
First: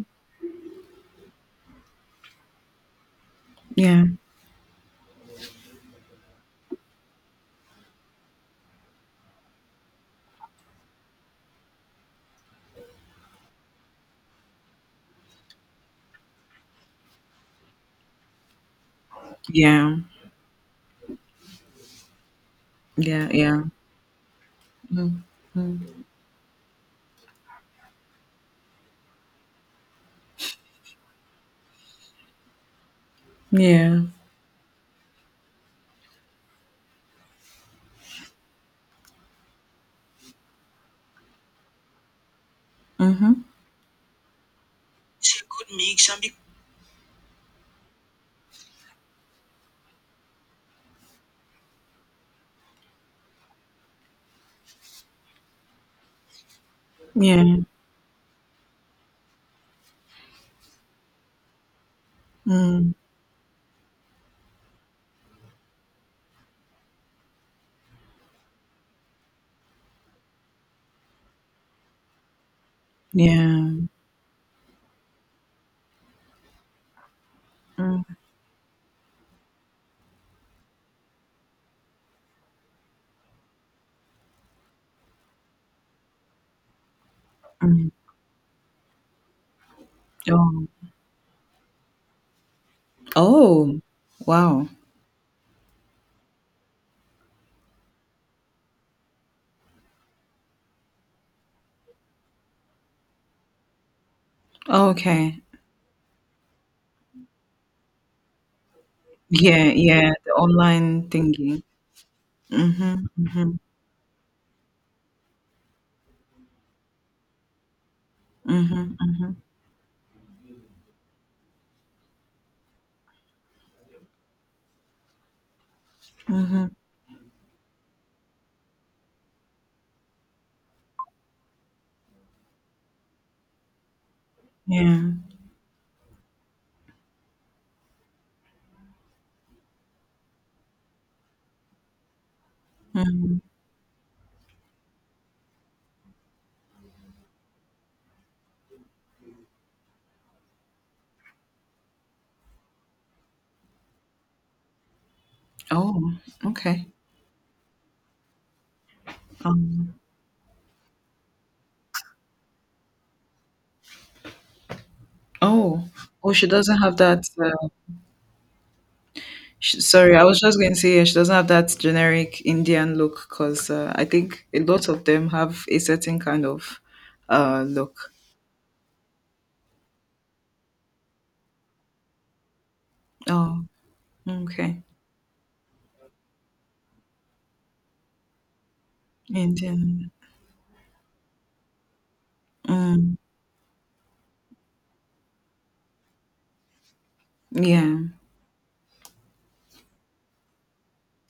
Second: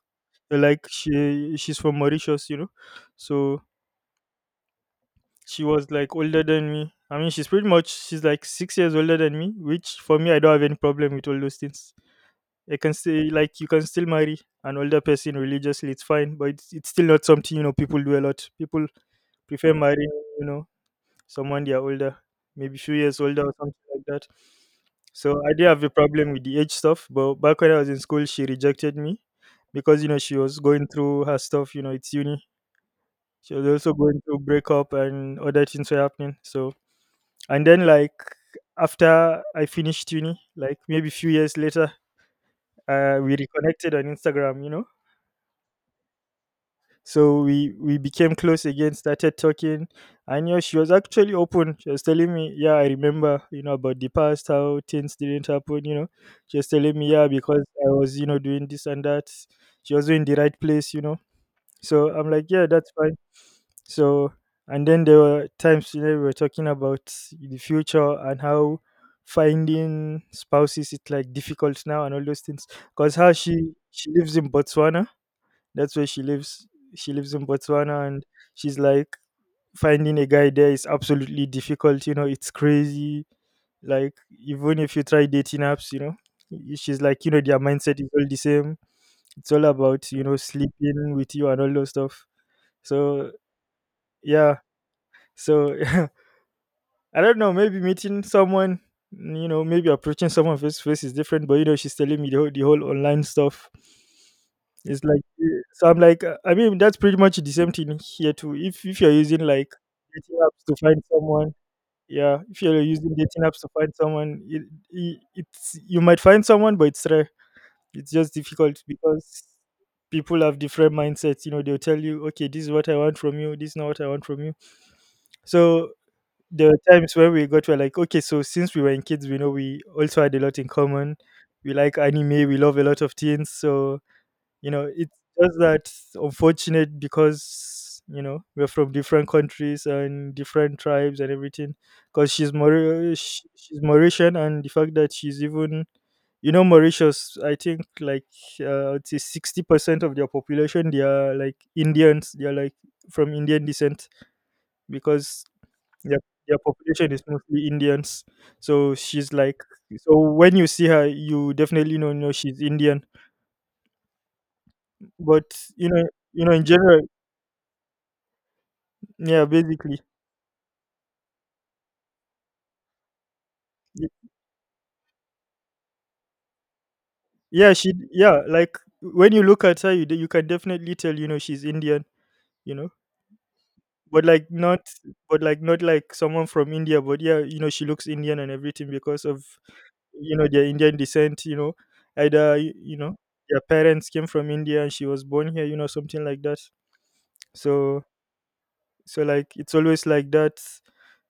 like she she's from Mauritius, you know. So Yeah. she was like older than me. I mean, she's pretty much she's like six years older than me, which for me, I don't have any problem with all those things. I can say like you can still marry an older person. Religiously, it's fine, but it's, it's still not something, you know, people do a lot. People prefer Yeah. marrying, you know, someone they are older, maybe few years Yeah. older or Yeah. something like that. Mm. So I did Mm. have a problem with the age stuff, but back when I was in school, she rejected me because you know she was going through her stuff. You know, it's uni. She was also Yeah. going through breakup and other things were happening. So and then like after I finished uni, like maybe few years later, uh, we Mhm. reconnected on Instagram. You know, It's a good mix and be- so we we became close again, started talking. I knew she was actually open. She was telling me, yeah, I remember, you know, about the past, how things didn't happen, you know. She was telling me, yeah, Yeah. because I was, you know, doing this and that. She was in the right place, you know. So I'm like, yeah, Mm. that's fine. So and then there were times you know we were talking about the future and how finding spouses is like difficult now and all those things, because how she Yeah. she lives in Botswana. That's where she lives. She lives in Mm. Botswana, and she's like, finding a guy there is absolutely difficult. You know, it's crazy. Like even if you try dating apps, you know, y- she's like, you know, their Mm. mindset is all the same. It's all about you know Oh. sleeping with you and all those stuff. So Oh. yeah, Wow. so I don't know, maybe meeting someone, you know, maybe approaching someone face to face is different, but you know, she's telling me the whole, the whole online stuff. It's like, Okay. eh, so I'm like, uh, I mean, that's pretty much the same thing here too. If if you're using Yeah. like Yeah. The dating apps to find online someone, thingy. yeah, if you're Mhm. using dating Mhm. apps to find someone, it, it, it's you might find someone, but it's rare. It's just difficult Mhm. Mhm. because people have different mindsets. You know, they'll tell you, okay, this is what I want from you, this is not what I want from you. So there Mhm. were times when we got we're like, okay, so since we were in kids, we know we also had a lot in common. We like anime, we love a lot of things. So, you know, Yeah. it's just that unfortunate because, you know, we're from different countries and different tribes and everything. Because she's, Maur- mm-hmm. sh- she's Mauritian, and the fact that she's even, you know, Mauritius, I think like, uh, I'd say sixty percent of their population, they are like Indians, they are like from Indian descent because Oh, Yep, their okay. population is mostly Indians. So she's like, Um, so when you see her, you definitely know, know she's Indian. But oh, you know, oh, you she know, in doesn't have general, that. Uh, yeah, sh basically, sorry, I was just going to say yeah, she doesn't have that generic Indian look because uh, I y- think a lot of them have a certain kind of uh yeah, she, look. yeah, like when you look at her, you d- you can definitely tell, you know, she's Indian. You know, Oh, but like okay, not, but like not like someone from India. But yeah, you know, she looks Indian and everything because of Indian. you know their Indian descent. You know, either y- you know Mm, their parents came from India and she was born here. You know, something like that. yeah, So so like it's always like that.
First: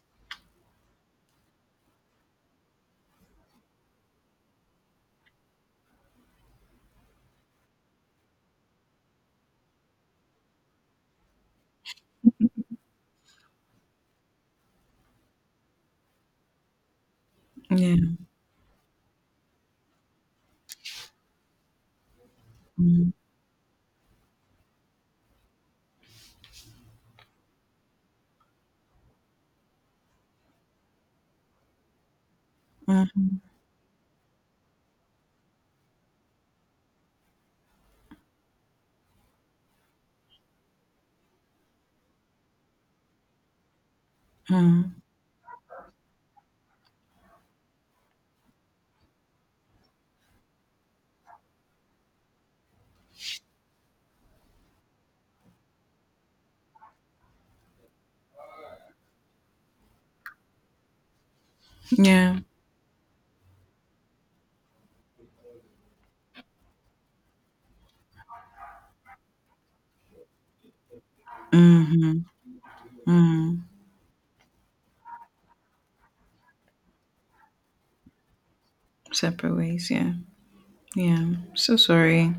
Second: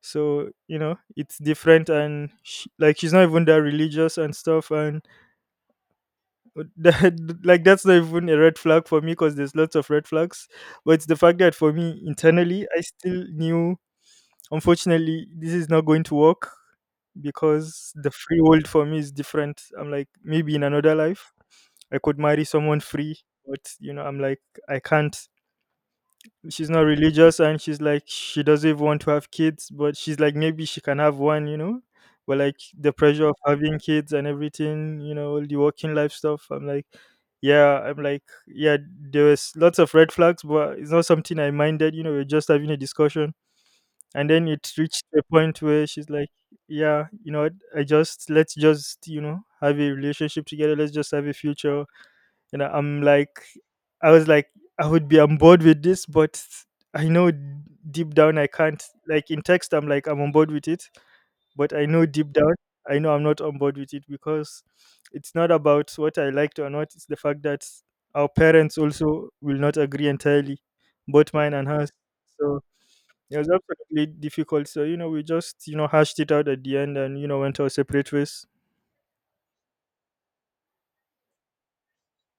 So you know it's different and sh like she's not even that religious and stuff, and that like that's not even a red flag for me because there's lots of red flags. But it's the fact that for me internally I still knew unfortunately this is not going to work, because yeah, the free world for me is different. I'm like maybe in another life I could marry someone mm, free, but you know I'm like I can't. She's not religious and she's like she doesn't even want to have kids, but she's like maybe she can have one, you know. But like the pressure mm, of having kids and everything, you know, all the working life stuff, I'm like yeah, I'm like yeah, there was lots of red flags but it's not something I minded. You know, we're just having a discussion. And then it mm, reached a point where she's like, yeah, you know what, I just let's just you know have a relationship together, let's just have a future, you know. I'm like, I was like, I would be on board with this, but I know deep down I can't. Like in text I'm like I'm on board with it, but I know deep yeah, down I know I'm not on board with it, because it's not about what I liked or not. It's the fact that our parents also will not agree entirely, both mine and hers. mm-hmm, So it was mm. absolutely difficult. So you know we just you know hashed it out at the end and you know went our separate ways. Separate ways. Yeah, yeah. So sorry.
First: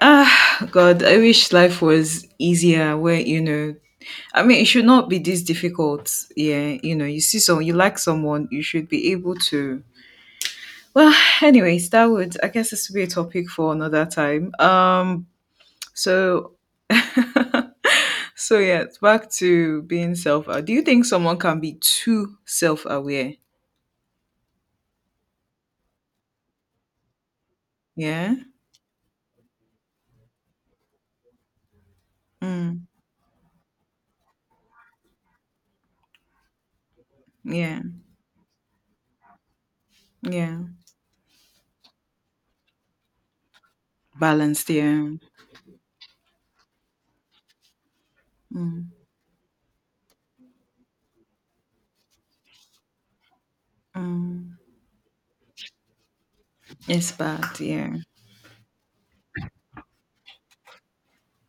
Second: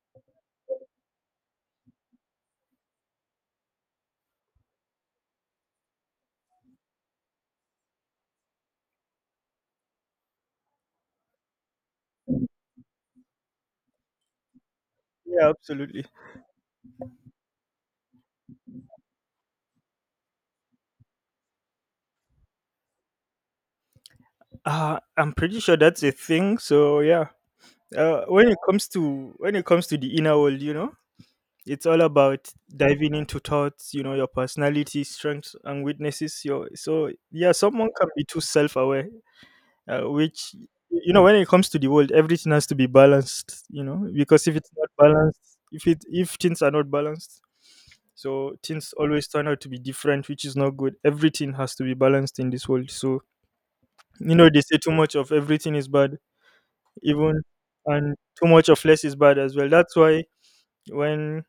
Ah, God, I wish life was easier where, you know, I mean, it should not be this difficult. Yeah, you know, you see someone, you like someone, you should be able to. Well, anyways, that would, I guess, this would be a topic for another time. Um, yeah, absolutely. so, so yeah, back to being self aware. Do you think someone can be too self aware? Uh, I'm pretty sure that's a thing. So yeah, uh, Yeah. when it comes to when it comes to the inner world, you know, it's all about Mm, diving into thoughts. You know, your personality, strengths, and weaknesses. Your so yeah, yeah. someone can be too self-aware. Uh, which, Yeah. you know when it comes to the world, everything has to be balanced, you know because if Balanced. it's not Yeah. balanced, if it if things are not balanced, so Mm, things always turn out to be different, which is not good. Everything has to be balanced in this world, so you know mm. they say too much of everything is bad. It's Even bad. Yeah. and too much of less is bad as well. That's why when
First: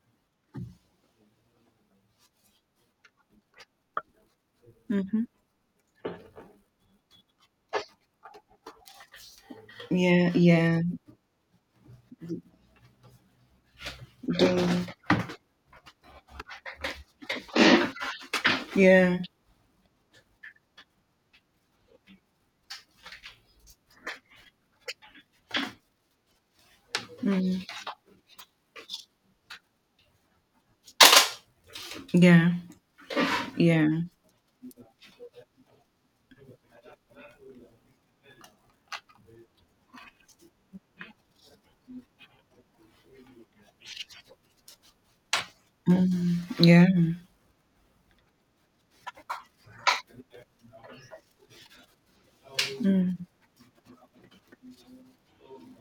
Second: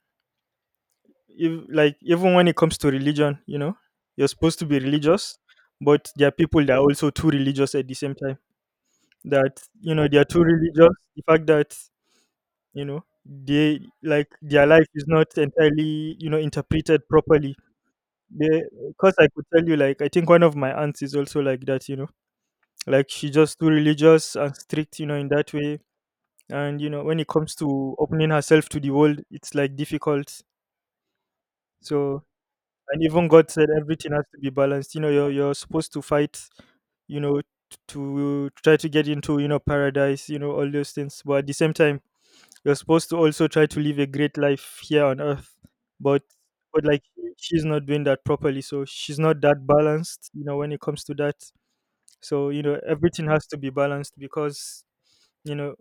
if like even when it comes to religion, you know you're supposed to be Mm-hmm. religious, but there are people that are also too religious at the same time, that you know they are Yeah, too yeah, religious. The fact that you know they like do, their life is not entirely you know interpreted properly, because yeah, I could tell you, like, I think one of my aunts is also like that, you know like she's just too religious and strict, you know in that way. And you know when it comes mm, to opening herself to the world, it's like difficult. So yeah, and even God said yeah, everything has to be balanced, you know you're, you're supposed to fight, you know to try to get into, you know paradise, you know all those things. But at the same time, you're supposed to also try to live a great life here on earth, but mm, but yeah, like she's not doing that properly, so she's not that balanced, you know, when it comes to that. So, you know, mm, everything has to be balanced, because, you know,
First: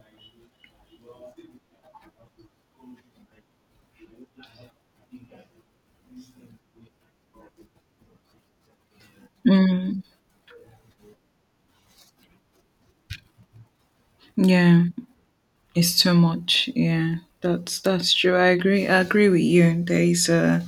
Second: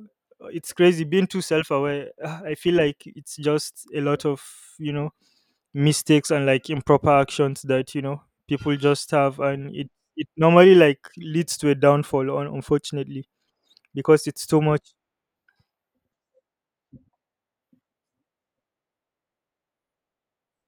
it's crazy being too self-aware. Ah, I feel like it's just a lot of, you know, mistakes and like improper actions that, you know, people just have. And it mm, it normally like leads to a downfall, un- unfortunately, because it's too yeah. much. It's too much. Yeah, that's that's true. I agree. I agree with you. There is a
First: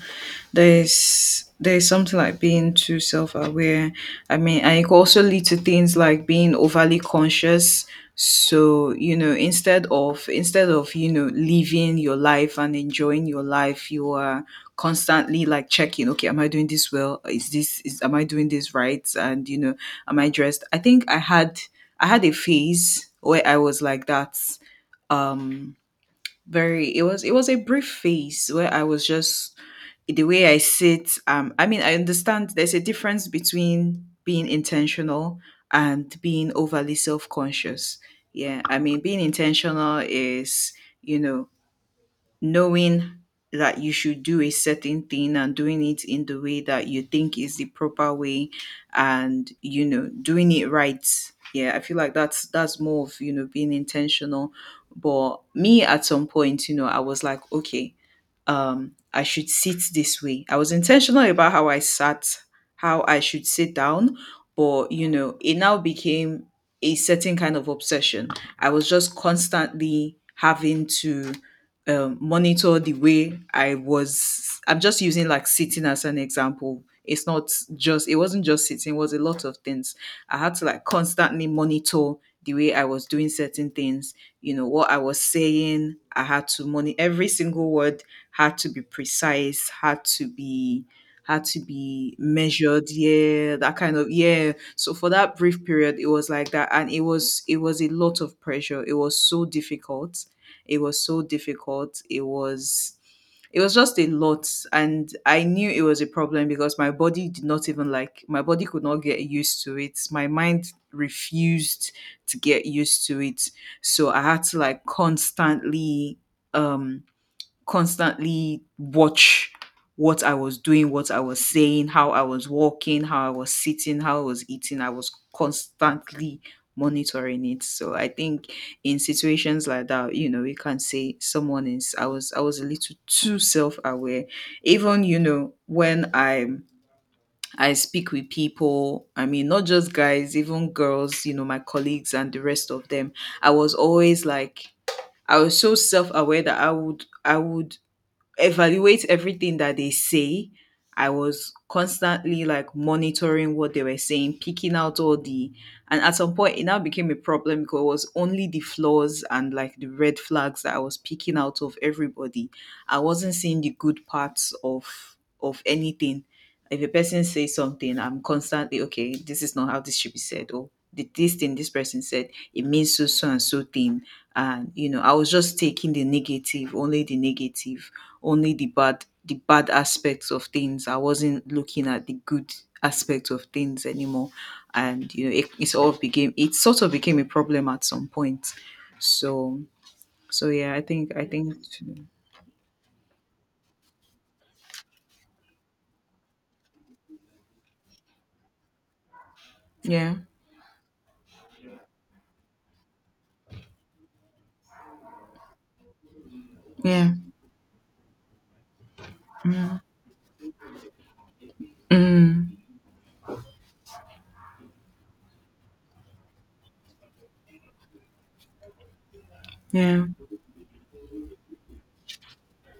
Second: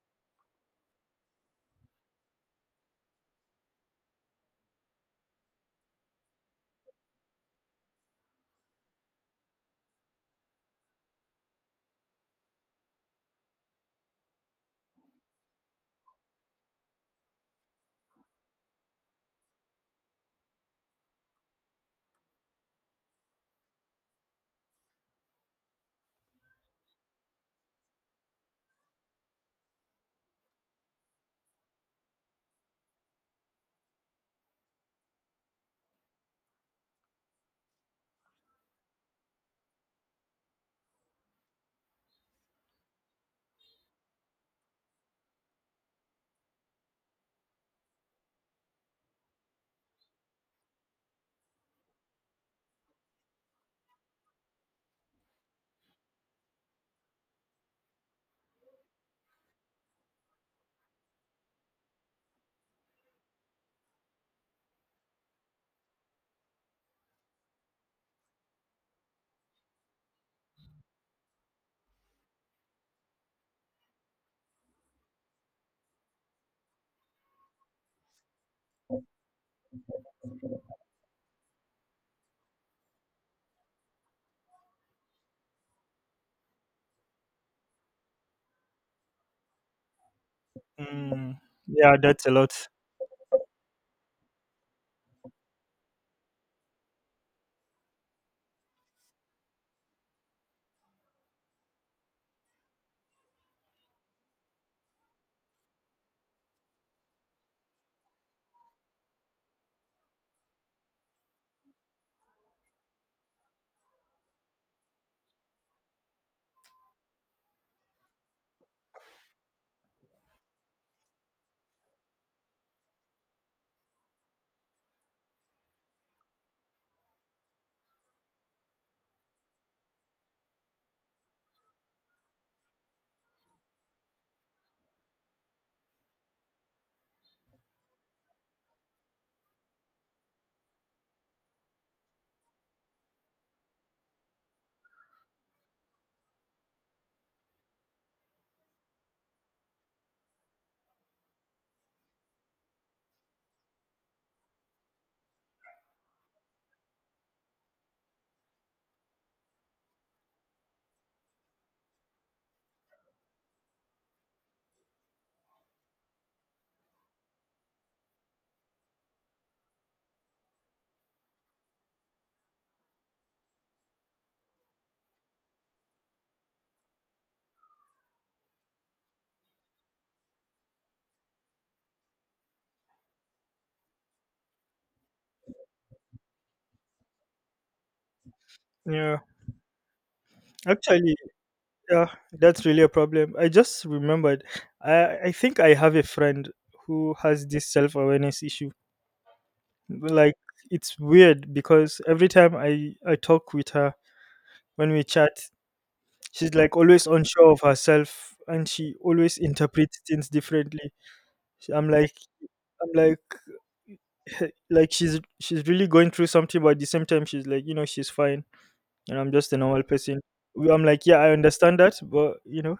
there's there's something like being too self-aware. I mean, and it could also lead to things like being overly conscious. So you know instead of instead of you know living your life and enjoying your life, you are constantly like checking, okay, am I doing this well, is this is am I doing this right? And you know am I dressed? I think i had i had a phase where I was like that. Um, very, it was it was a brief phase where I was just the way I sit. Um, I mean, I understand there's a difference between being intentional and being overly self-conscious. Yeah, I mean, being intentional is, you know knowing that you should do a certain thing and doing it in the way that you think is the proper way, and you know doing it right. Yeah, I feel like that's that's more of, you know being intentional. But me at some point, you know I was like, okay, um, I should sit this way. I was intentional about how I sat, how I should sit down, but you know, it now became a certain kind of obsession. I was just constantly having to um, monitor the way I was. I'm just using like sitting as an example. It's not just, it wasn't just sitting, it was a lot of things. I had to like constantly monitor the way I was doing certain things, you know, what I was saying. I had to monitor every single word. Had to be precise, had to be, Mm, had to yeah, be that's a lot. measured, yeah, that kind of yeah. So for that brief period it was like that, and it was it was a lot of pressure. It was so difficult. It was so difficult. It was it was just a lot, and I knew it was a problem because my body did not even like my body could not get used to it, my mind refused to get used to it. So I had to like constantly, um, constantly watch what I was doing, what I was saying, how I was walking, how I was sitting, how I was eating. I was constantly monitoring it. So I think in situations like that, you know, you can say someone is, I was, I was a little too self-aware. Even, you know, when I'm I speak with people, I mean not just guys, even girls, you know, my colleagues and the rest of them. I was always like, I was so self-aware that I would I would evaluate everything that they say. I was constantly like monitoring what they were saying, picking out all the, and at some point it now became a problem because it was only the flaws and like the red flags that I was picking out of everybody. I wasn't seeing the good parts of of anything. If a person says something, I'm constantly okay. This is not how this should be said. Or "Did this thing this person said it means so so and so thing, and you know I was just taking the negative, only the negative, only the bad, the bad aspects of things. I wasn't looking at the good aspects of things anymore, and you know it, it sort of became it sort of became a problem at some point. Yeah, So so yeah, I think actually, I think yeah, that's really a problem. I just remembered. I I think I have a friend who has this self awareness issue. yeah Like, it's weird because every time I I talk with her, when we chat, she's like always yeah unsure of herself and she always interprets things differently. She- I'm like, mm, I'm like like she's she's really going through something, but at the same time she's like, you know, she's fine and I'm just a normal yeah person. We- I'm like, yeah, I understand that, but you know,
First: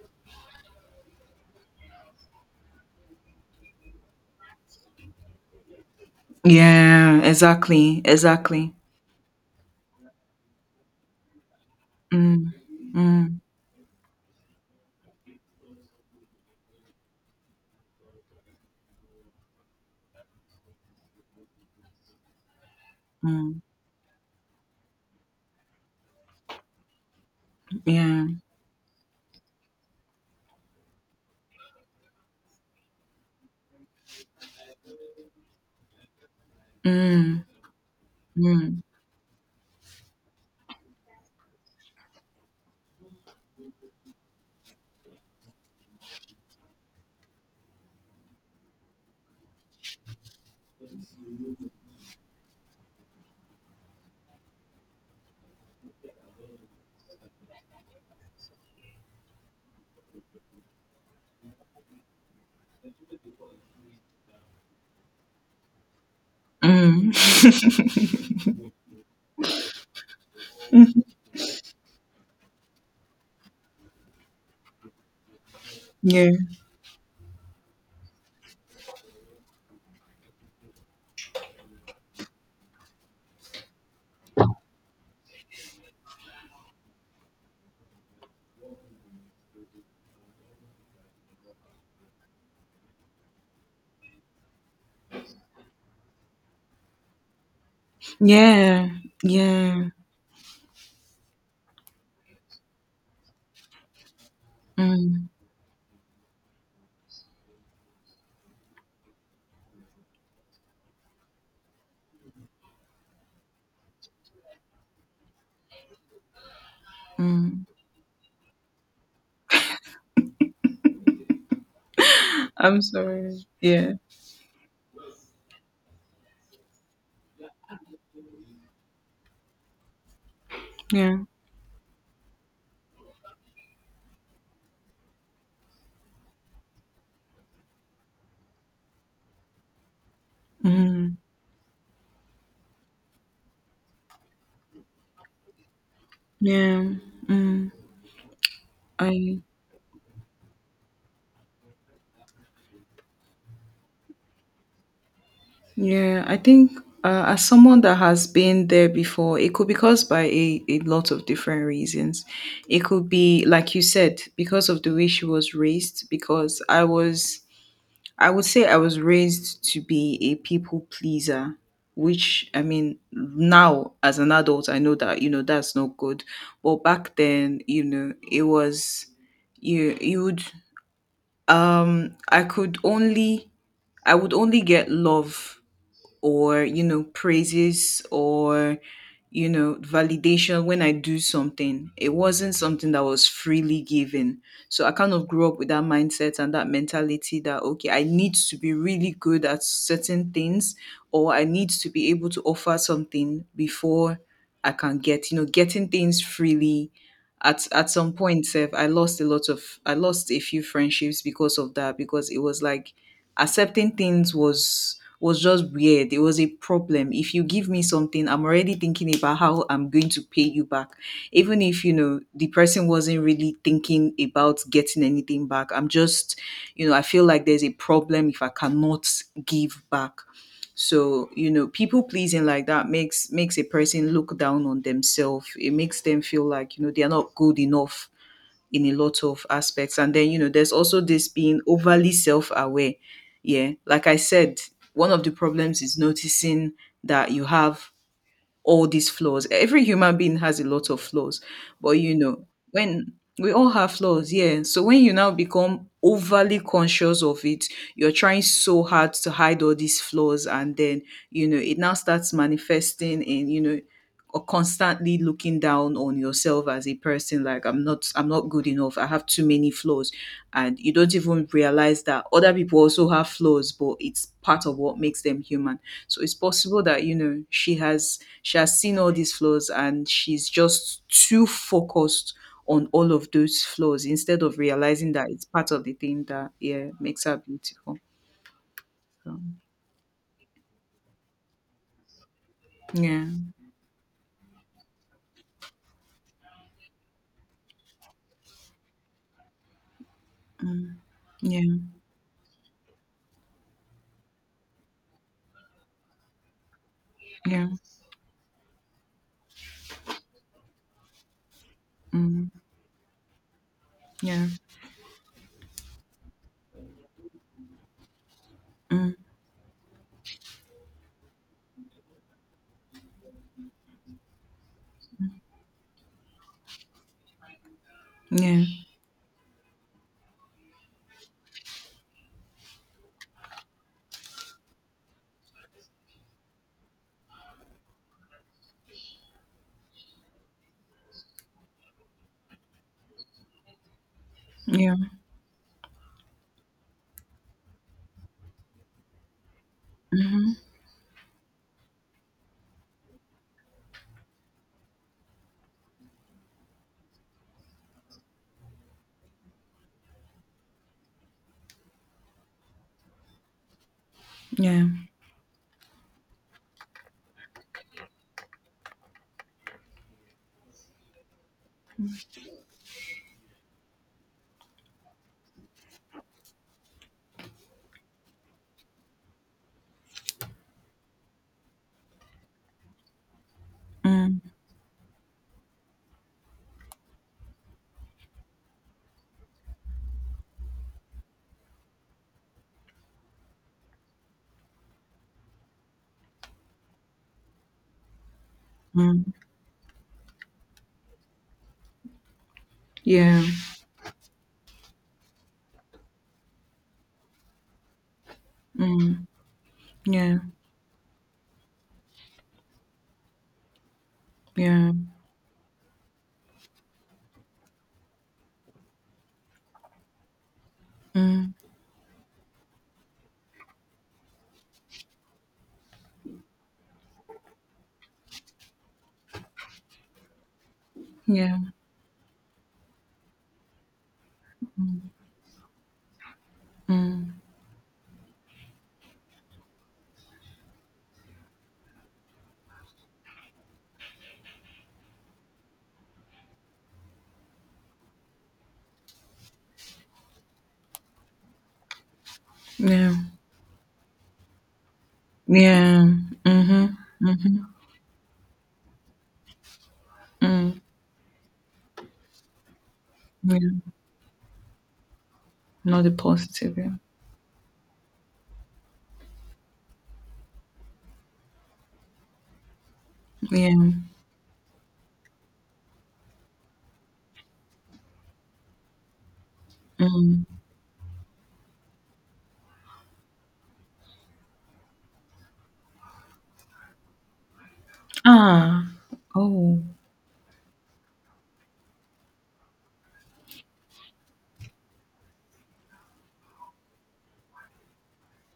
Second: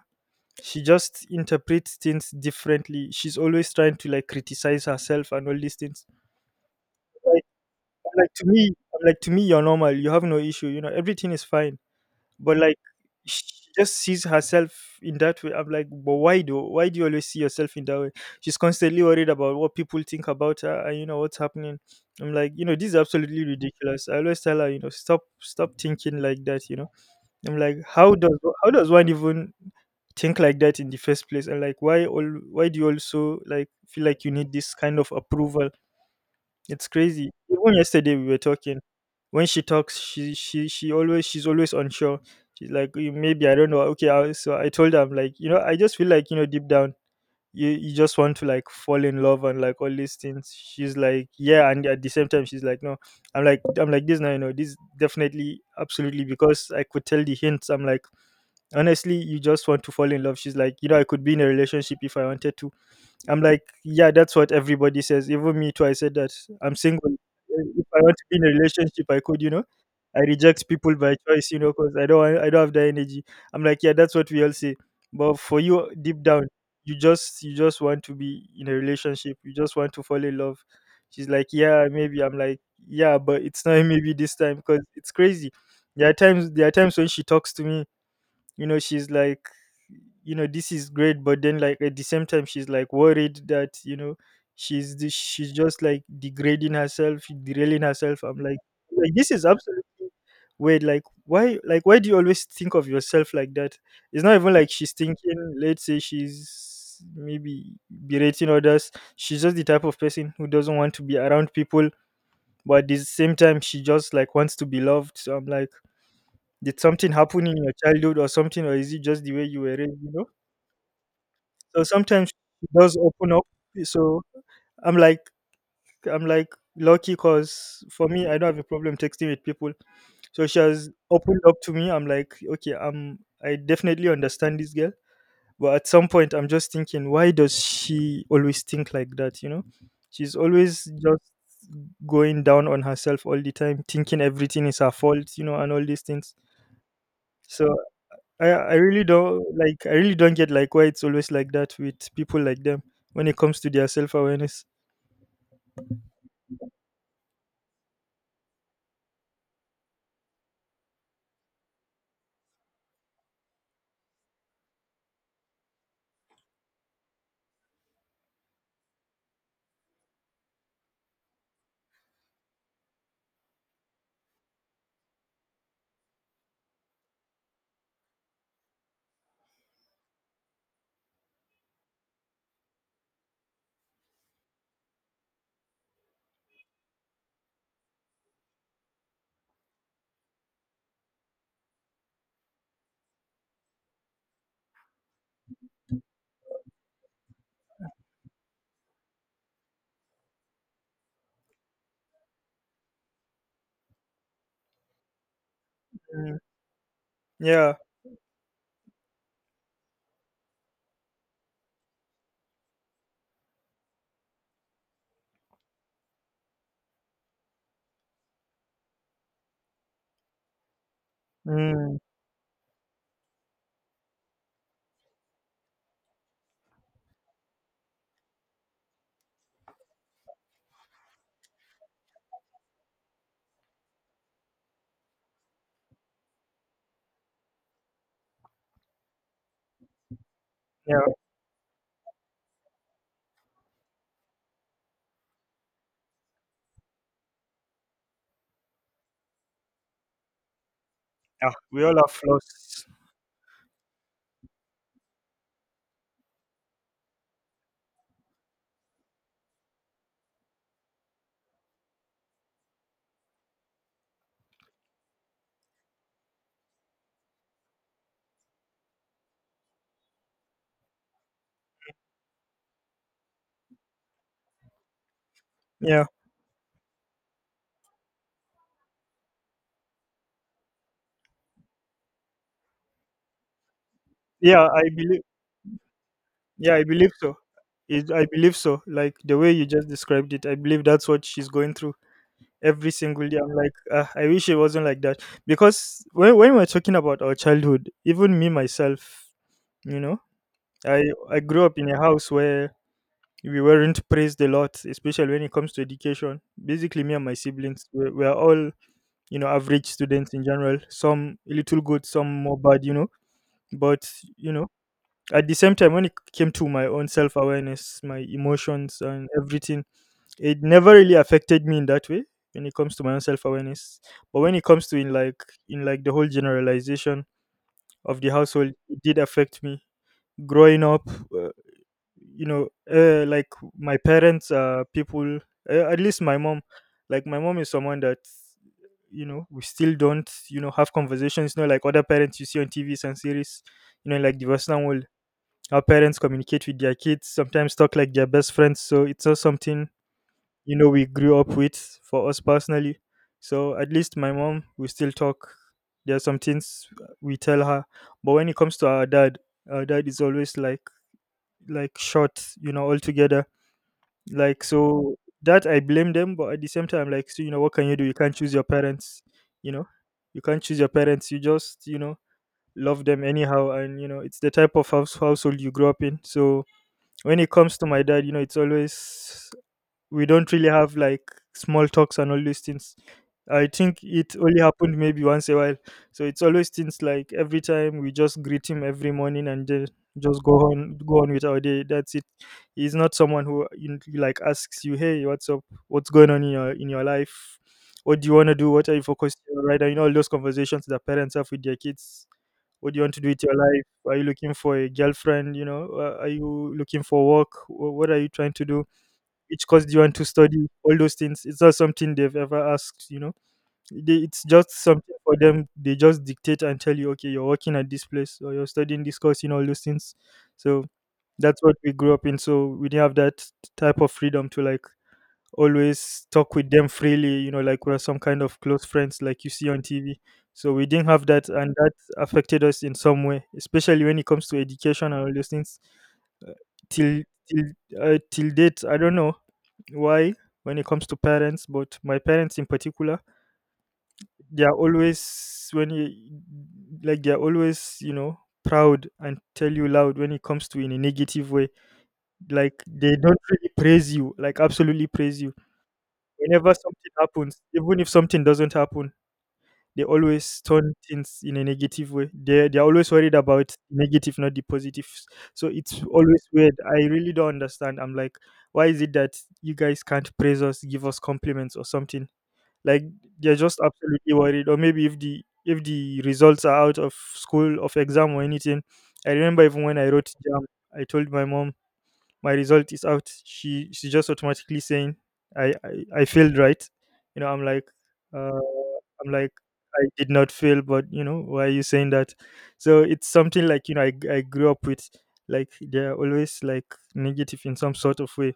she just interprets things differently. She's always trying to like criticize herself and all these things. yeah Like, exactly I'm like to exactly me, I'm like to me, you're normal. You have no issue. You know, everything is fine. mm, But like, mm, she just sees herself in that way. I'm like, but why do why do you always see yourself in that way? She's constantly worried about what people think about her and you know what's happening. I'm like, you know, this is absolutely mm, ridiculous. I always tell her, you know, stop stop thinking like that, you know. I'm like, how yeah does how does one even think like that in the first place? And like, why all why do you also like feel like you need this kind of approval? It's crazy. mm, Even yesterday we were talking. mm, When she talks, she she she always she's always unsure. She's like, "Eh, maybe I don't know. Okay, I, so I told her," I'm like, you know, I just feel like you know deep down, you you just want to like fall in love and like all these things. She's like, yeah, and at the same time, she's like, no. I'm like, I'm like this now. You know, this definitely, absolutely, because I could tell the hints. I'm like, honestly, you just want to fall in love. She's like, you know, I could be in a relationship if I wanted to. I'm like, yeah, that's what everybody says. Even me too. I said that I'm single. mm. If I want to be in a relationship, I could, you know. I reject people by choice, you know, because I don't, want- I don't have the energy. I'm like, yeah, that's what we all say. But for you, deep yeah down, you just, you just want to be in a relationship. You just want to fall in love. She's like, yeah, maybe. I'm like, yeah, but it's not maybe this time, because it's crazy. There are times, there are times when she talks to me, you know she's like, you know this is great, but then like, at the same time she's like worried that, you know she's the- she's just like degrading herself, derailing herself. I'm like yeah like this is absolutely yeah weird. Like, why like why do you always think of yourself like that? It's not even like she's mm, thinking, let's say, she's maybe berating others. She's just the type of person who doesn't want to be around people, but at the same time she just like wants to be loved. So I'm like, did something happen in mm. your childhood or something, or is it just the way you were raised? You know. So sometimes it I'm does sorry open up. yeah. So I'm like, I'm like lucky, because for me, I don't have a problem texting with people. So she has Yeah. opened up to me. I'm like, okay, I'm I definitely understand this girl. But at some point I'm just thinking, why does she always think like that? You know? She's always Mm. just going down on herself all the time, thinking everything is her fault, you know, and all these things. Yeah. So Mm. I I really I don't like I really don't get, like, why it's always like that with people like them when it comes to their self awareness. yeah, I think uh, as someone that has been there before, it could be caused by a, a lot of different reasons. It could be, like you said, because of the way she was raised, because I was, I would say I was raised to be a people pleaser, which I mean now as an adult I know that, you know, that's not good. But back then, you know, it was you you would um, i could only I would only get love, or you know praises or you know validation when I do something, it wasn't something that was freely given. So I kind of grew up with that mindset and that mentality that okay, I need to be really good at certain things, or I need to be able to offer something before I can get, you know getting things Mm, freely. at yeah. at some point Seth, I lost a lot of, I lost a few friendships because of that, because it was like accepting things was was just weird. It was a problem. If you give me something, I'm already thinking about how I'm going to pay you back. Even if, you Mm, know, the person wasn't really thinking about getting anything back. I'm just, you know, I feel like there's a problem if I cannot give back. So, you know, people pleasing like that makes makes a person look down on themselves. It makes them feel like, you know, they are not good enough in a lot of aspects. And then, you know, there's yeah. also this being overly self aware. Yeah. Like I said, one of the problems is noticing that you have all these flaws. Every human being has a lot of flaws, Yeah. We but all have you know, flaws. when we all have flaws, yeah. So when you now become overly conscious of it, you're trying so hard to hide all these flaws, and then you know it now starts manifesting in you know or constantly looking down on yourself as a person. Like, I'm not i'm not good enough, I have too many flaws, and you don't even realize that other people also have flaws, but it's part of what makes them human. Yeah. So it's possible that you know she has she has seen all these flaws and she's just too focused on all of those flaws instead of Yeah, I realizing believe that it's part of the thing that, yeah, I yeah, believe makes her so. beautiful. It, I believe so. Like the So way you just described it, I believe that's what she's going through every yeah. single day. I'm like, uh, I wish it wasn't like that. Because when when we're talking about our childhood, even me myself, you know, Mm, I I grew yeah, up in a house where we weren't praised a lot, especially when it comes to education. Basically, me and my yeah. siblings, we're, we're all, you know, average students in general. Some a little good, some Mm, more bad, you know. But, yeah. you know, at the same time, when it came to my own self awareness, my emotions, Mm, and everything, it never really affected me in that way when it comes to my own self awareness. But when it comes to in like, in like the whole generalization of the yeah, household, it did affect me growing up. uh, you know uh, like, my parents are people, uh, at least my mom, like my mom is someone that, you know we still don't, you know have conversations, you know like other parents you see on tvs and series, you know like the western yeah, world. Our parents communicate with their kids, sometimes talk like their best friends, so it's not something you know we grew up with for us personally. So at least my mom, we still talk. There are some things we tell her. But when it comes to our dad, our dad is always like, like short, you know altogether, like, yeah. so that I blame them, but at the same time, like so, you know, what can you do? You can't choose your parents, you know. You can't choose your parents. You just, you know, love them anyhow, and you know, it's the type of house household you grew up in. So when it comes to my dad, you know, it's always, we don't really have like small talks and all these things. I think it Mm, only happened maybe once a while. So it's always things like, every time we just greet him every morning and then just go on go on with our day. That's it. He's not someone who, you know, like, asks you, "Hey, what's up? What's going on in your in your life? What do you want to do? What are you mm, focused on? Right?" And you know all those conversations that parents have with their kids. What do you want to do yeah. with your life? Are you looking for a girlfriend? You know, uh, are you looking for work? Wh- What are you trying to do? Mm, Which course do you want to yeah, study? All those things. It's not something they've ever asked, you know. They, it's just yeah. something for them. They just dictate and tell you, okay, you're working at this place or you're studying this course, you know, all those things. So Mm, that's what we grew up in. So we didn't have that type of freedom to like always talk with them freely, you know, like we're some kind of close friends like you see on T V. So we didn't have that, yeah. and that affected us in some way, especially when it comes to education and all those things. Till Mm, till uh, Till date, I don't know why when it comes to parents, but my parents in particular, they are always when you like they are always, you know proud and tell you loud when it comes to in a negative way. Like, yeah, they don't really praise you, like absolutely praise you yeah. whenever Mm-hmm, something mm-hmm. happens. Even if something doesn't happen, they always Mm, turn things in a negative way. They they're always worried yeah. about negative, not the positives. So it's Not the always positive, weird. yeah. I really don't understand. I'm like, why is it that you guys can't praise us, give us compliments or something? Like, they're Yeah. just absolutely worried. Or maybe if the if the results are out of school, of exam, or anything. I remember even when I wrote Mm. jam, I told my mom my result is out. She she just automatically saying, i i, I failed, right? you know I'm like, uh, Ah. i'm like Oh. I did not fail, but you know why are you saying that? So it's something like, you know I I grew up with, like, they're always like negative in some sort of way,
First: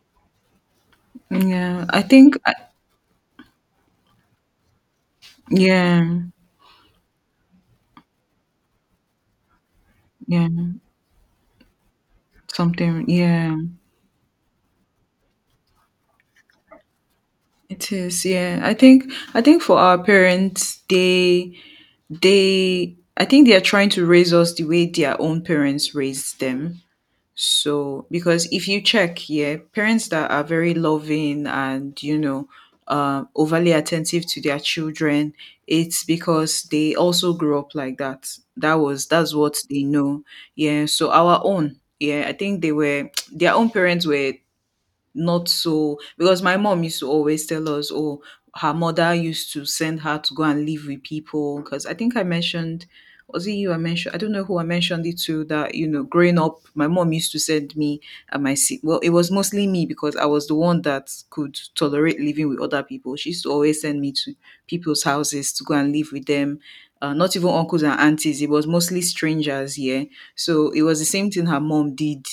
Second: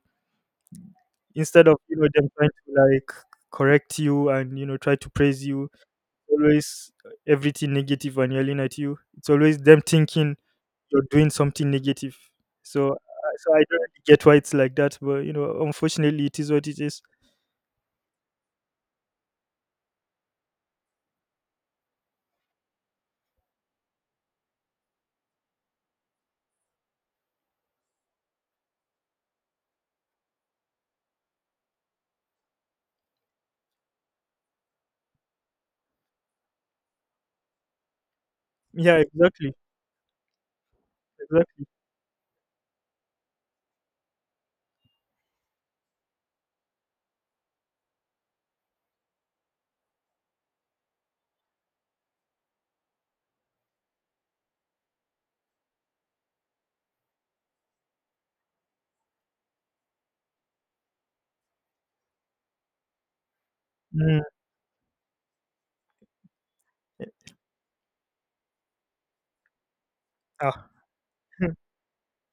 instead of, Yeah. you I know them think trying I, to like correct you, and you know try to praise you. yeah. Always everything negative and yelling at you. It's always them thinking Yeah. you're doing something negative. So, Something. I- so Yeah. I don't really get why it's like that, but you know, unfortunately, it is what it is. It is. Yeah. I think I think for our parents, they they I think they are trying to raise us the way their own parents raised them. So, because if you check, yeah, parents that are very loving and, you know, um, overly attentive to their children, it's because they also grew up like that. That Yeah, was, that's exactly, what they know. Yeah. So, our exactly. own, yeah, I think they were, their own parents were not. So because my mom used to always tell us, oh, her mother used to send her to go and live with people. Because I think I mentioned, was it you I mentioned? I don't know who I mentioned it to, that you know growing up, my mom used to send me and my si- well, it was mostly me because I was the one that could tolerate living with other people. She used to always send me Mm, to people's houses to go and live with them. yeah. Uh, not even uncles and aunties, it was mostly strangers, yeah. Ah. So it was the same thing her mom did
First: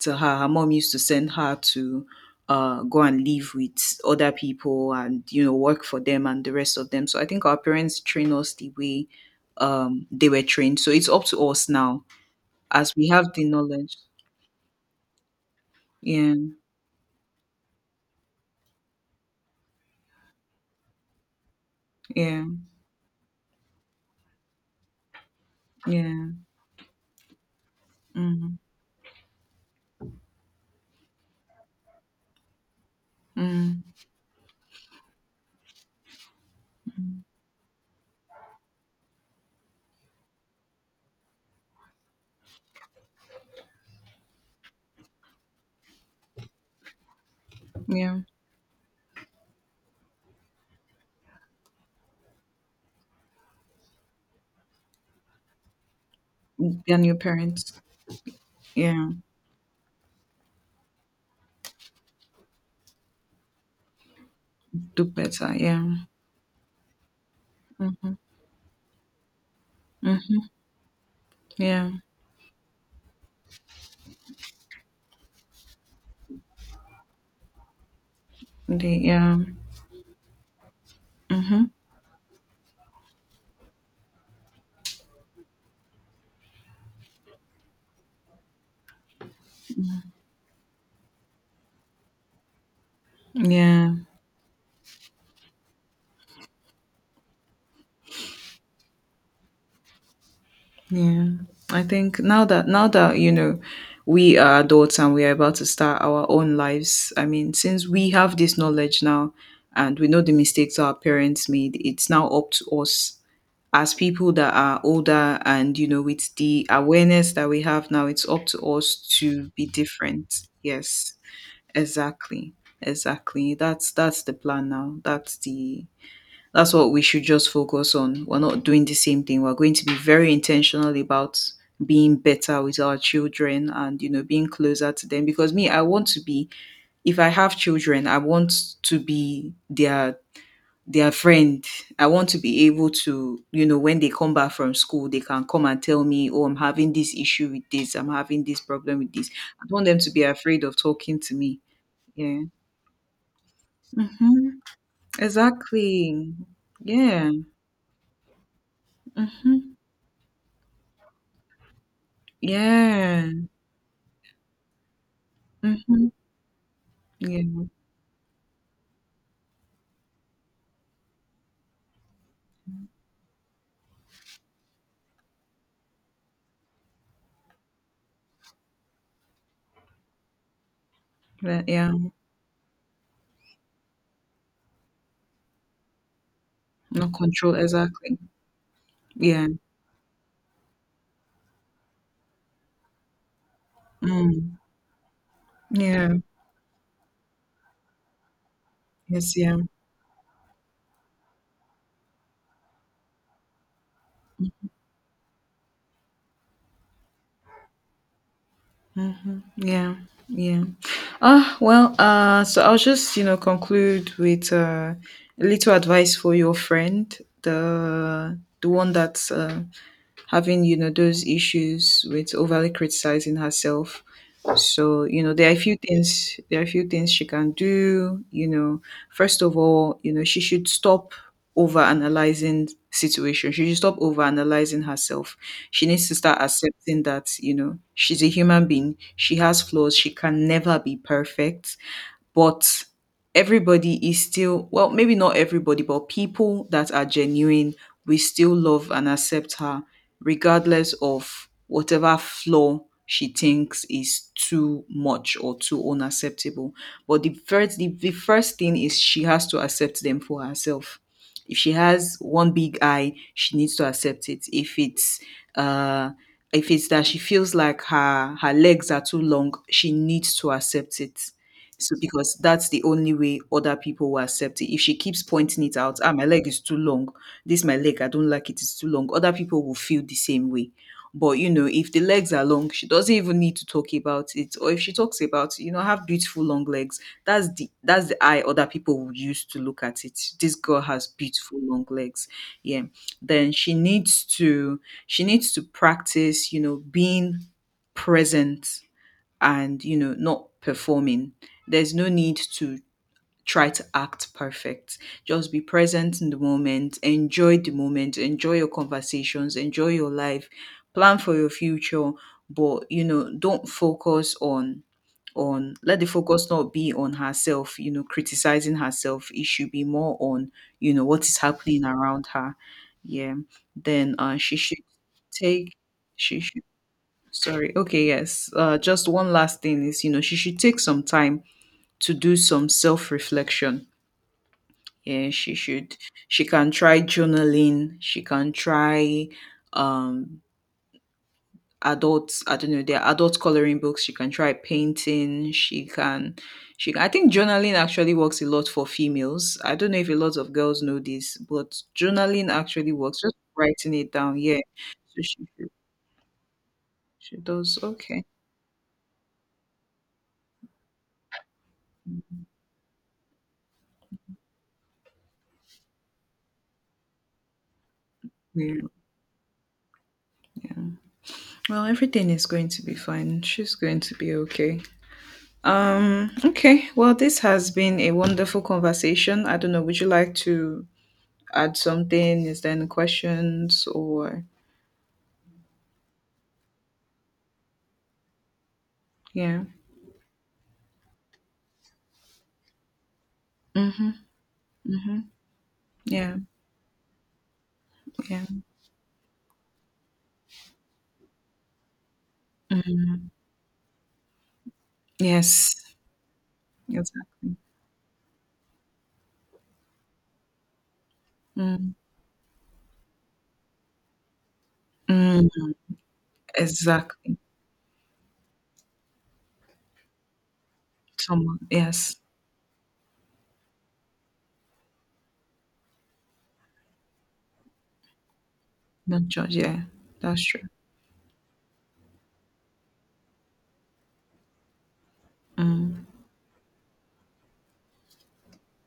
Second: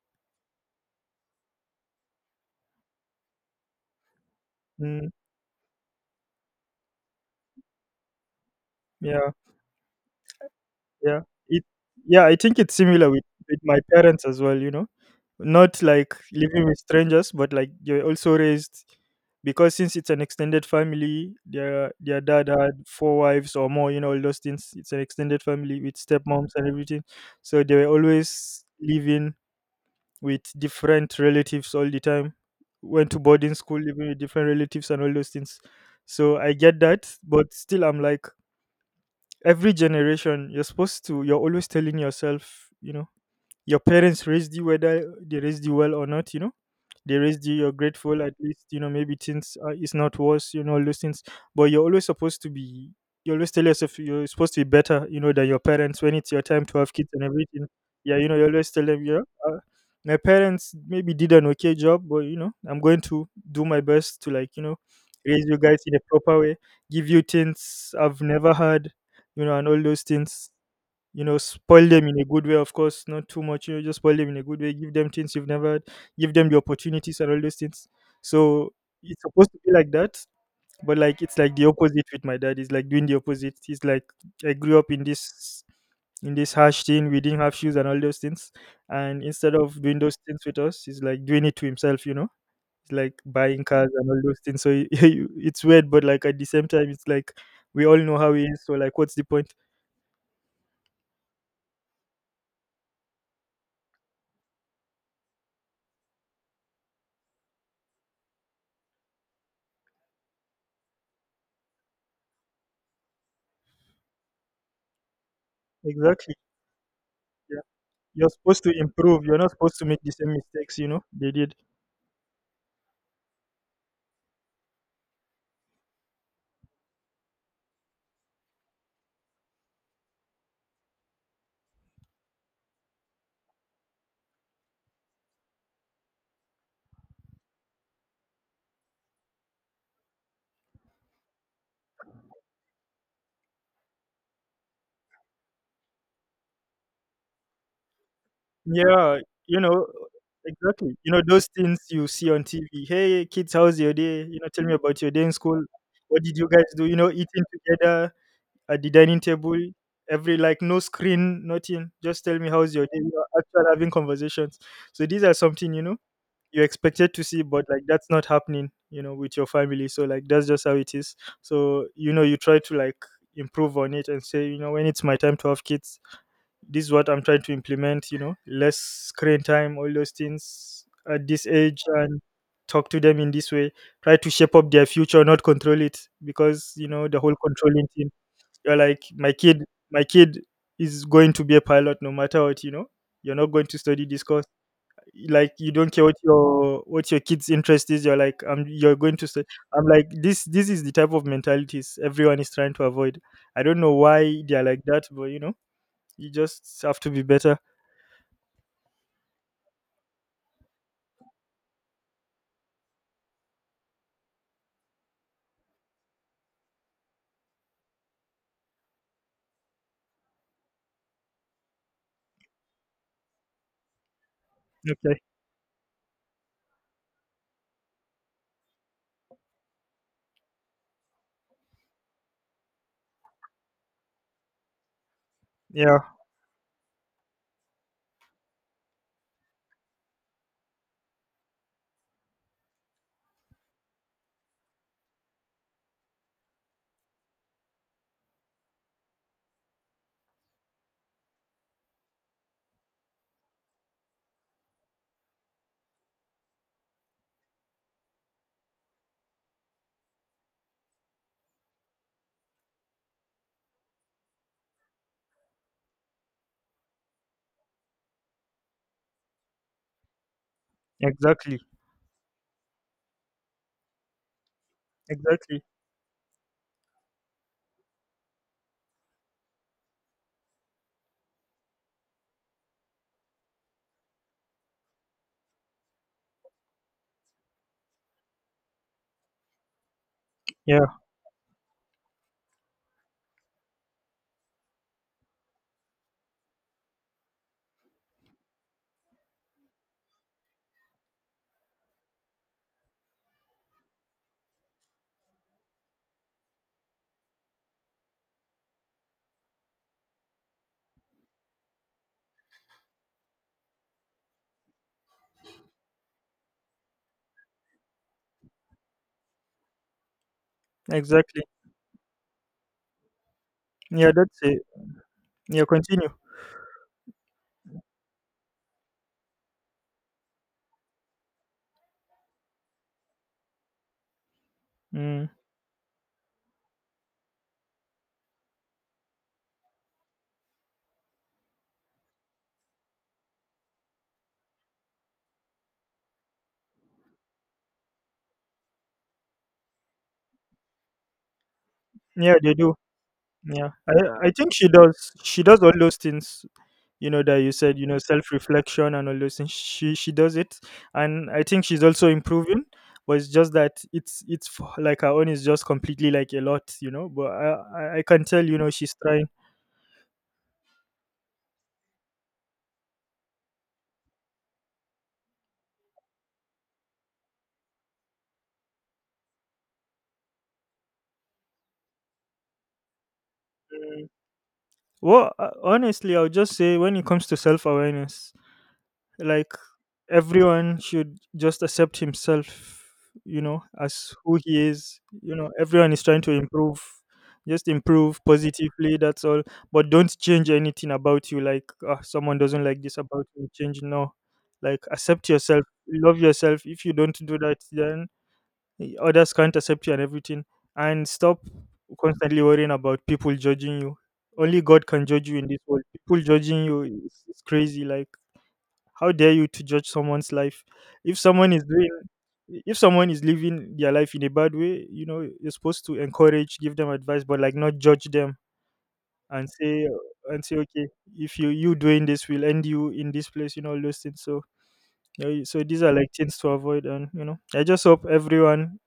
to her. Her mom used to send her to uh, go and live with other people Mm, and you know work for them and the rest of them. So I think our parents train us the way yeah. um, they were trained, so it's Yeah. up to It us now, yeah, I think it's as we similar have with, the with my knowledge. parents as well, you know. Not like Yeah, living with strangers, but like you're also raised because since it's an extended family, their their yeah, dad had four wives or more, you know, all those things. It's an extended family with yeah. stepmoms and everything. So they were Mm-hmm. always living with different relatives all the time. Went to boarding school, Mm, living with different relatives and all those things. So I get that, but still I'm like every generation you're supposed to you're always telling yourself, you know, your parents raised you whether they raised you well or not, you know, they raised you, you're yeah. grateful, at least you know maybe things uh, is not worse, you know, all those things. But you're always supposed to be, you always tell yourself you're supposed to be better, you know, than your parents when it's your time to have Than kids your and everything. parents. Yeah, you know, you always tell them, Yeah. yeah, uh, my parents maybe did an okay job, but you know I'm going to do my best to like, you know, Do raise better, you guys yeah. in a proper way, give you things Mm-hmm. I've never had, you know, and all those Mm-hmm. things. You know, spoil Yeah. them in a good way, of course, not too much, you know, just spoil them in a good way, give them things you've never had, give them the opportunities and all those things. So They, it's yeah. supposed to be like that, but like it's like the Mm-hmm. opposite with my dad. He's like doing the opposite. He's like I grew up in this, in this harsh thing, we didn't have shoes and all those things. And instead of doing those things with us, he's like doing it to himself, you know. It's like buying cars Yeah. and all those things. So it's weird, but like at the same time, it's like we all know how he is. So like, what's the point? Yeah, I think now that, now that you know, we are adults and we are about to start our own lives. I mean, since we have this knowledge now and we know the mistakes our parents made, it's now up to us, as people that are older and you know with Exactly. the awareness that Yeah. we have now, it's You're up to supposed to us improve. You're to not be supposed to make the same different. mistakes, you know, Yes, they did. exactly. Exactly. That's that's the plan now. That's the that's what we should just focus on. We're not doing the same thing. We're going to be very intentional about being better with our children and you know being closer to them. Because me, I want to be, if I have children I want to be their their friend. I want to be able to, you know, when they come back from school, they can come and tell me, oh, I'm having this issue with this, I'm having this problem with Yeah, this. you I don't want know, them to be afraid of exactly. You talking know, to those me. things you see Yeah. on T V. Hey, kids, how's your day? You know, Mhm. tell me about your day in school. What Exactly. did you guys do? You know, Yeah. eating together at the dining table. Mhm. Every like no screen, nothing. Just tell me how's your day. You know, Yeah. actually having conversations. So these are something, you know, Mhm. you expected to see, Yeah, but like that's not happening, you know, with your family, so like that's just how it is. So you know you try to like improve on it and say, you know, when it's my time to have kids, this is what I'm trying to implement, you know, less screen time, all those things at this right, age, yeah. and talk to them in this way, try to shape up their future, not control it, because you know No the whole control, controlling thing, exactly. you're like my Yeah. kid, my kid is going to be a pilot no matter what, you know, you're not going to study this course, Mm. like you don't care Yeah. what your what your kids interest is, you're like um you're going to Yes, say yeah. I'm like this this is the type of mentalities everyone is trying to avoid. I don't know why they're like that, but you know, you just have to be better. Yeah. Yeah. Ah, well, uh, so I'll just, you know, conclude with uh, a little advice for your friend, the the one that's uh, having, you know, those issues with overly criticizing herself. So, Okay. you know, there are a few things there are a few things she can do, you know. First of all, you know, she should stop overanalyzing situation. She should stop overanalyzing herself. She Yeah, needs to start accepting that, you know, she's a human being. She has flaws. She can never be perfect, but everybody is still, well, maybe not everybody, but people that are genuine, we still love and accept her regardless of whatever flaw she thinks is too much or too unacceptable. But the first the, the first thing is she has to accept them for herself. If she has one big eye, she needs to accept it. If it's uh if it's that she feels like her her legs are too long, she needs to accept it. exactly, So because that's the only way other people will accept it. If she keeps exactly. pointing it out, ah, my leg is too long. This my leg, I don't like it, it's too long. Other people will feel the same way. But you know, if the legs are long, she doesn't even need to talk about it. Or if she talks about, you know, have beautiful long legs, that's the that's the eye other people will use to look at it. This girl Yeah, has beautiful long legs. Yeah. Then she needs to She needs to practice, you know, being present and you know not performing. There's no need to try to act perfect. Just be present in the moment, enjoy the moment, enjoy your conversations, enjoy your life, plan for your future. But you know, don't focus on on let the focus not be on herself, you know criticizing herself. It should be more on, you know, what is exactly. happening around her. Yeah. Yeah, Then uh that's she it. should Yeah, take, continue. she should. Sorry. Okay, yes. Uh, just one last thing is, you know, she should take some time to do some self-reflection. Mm. Yeah, she should. She can try journaling. She can try um adults. I don't know. There are adult coloring books. She can try painting. She can. She. Can, I think journaling actually works a lot for females. I don't know if a lot of girls know this, but Yeah, journaling they do. actually works. Just Yeah, I writing it I down. think Yeah. she does. So She she does all those things, you know, she that you said, does. you know, Okay. self reflection and all those things. She she does it, and I think she's also improving. But it's just that it's it's f- like her own is just completely like a lot, you know. But I I I can tell, you know, Yeah. she's trying. Well, everything is going to be fine. She's going to be okay. Um, okay. Well, this has been a wonderful conversation. I don't know, would you like to add something? Is there any questions or Well, uh, honestly, I would just say when it comes to self awareness, like yeah? everyone should just accept himself, you know, Mm, as who he is. You know, everyone is trying to yeah. improve, just improve Yeah. positively, that's all. But don't change anything about you, like "Ah, someone doesn't like this about me, change," no, like accept yourself, Yes. love yourself. If you don't do Exactly. that, then others can't accept you and everything. And stop Mm, constantly worrying about people judging you, only god can judge you in this mm, world, people judging you is, exactly. is crazy, like how dare you to judge someone's life? If someone Someone. is doing, Yes. if someone is living their life in a bad way, you know, you're supposed to encourage, give them advice, but like not judge them Not and judge. Yeah. say, That's and say, true. okay, if you you doing this will end you in this place, you know, all those things. So, yeah, you- so these are Mm, like things to avoid, and you know, I just hope everyone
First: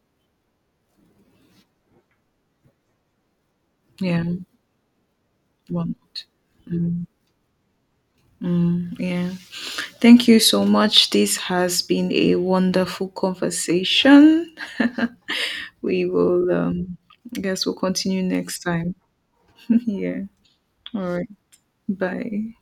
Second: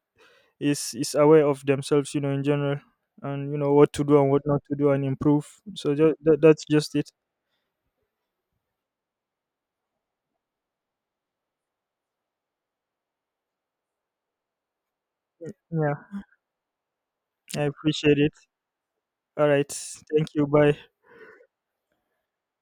is is aware of themselves, you know, in general, and you know what to do yeah. and what not to do and improve. So One. just, that, that's just it. Mm, yeah. Thank you so much. This has been a wonderful conversation. Yeah, We will um I I guess we'll appreciate continue it. next time. All right, Yeah. thank you. Bye. All right. Bye.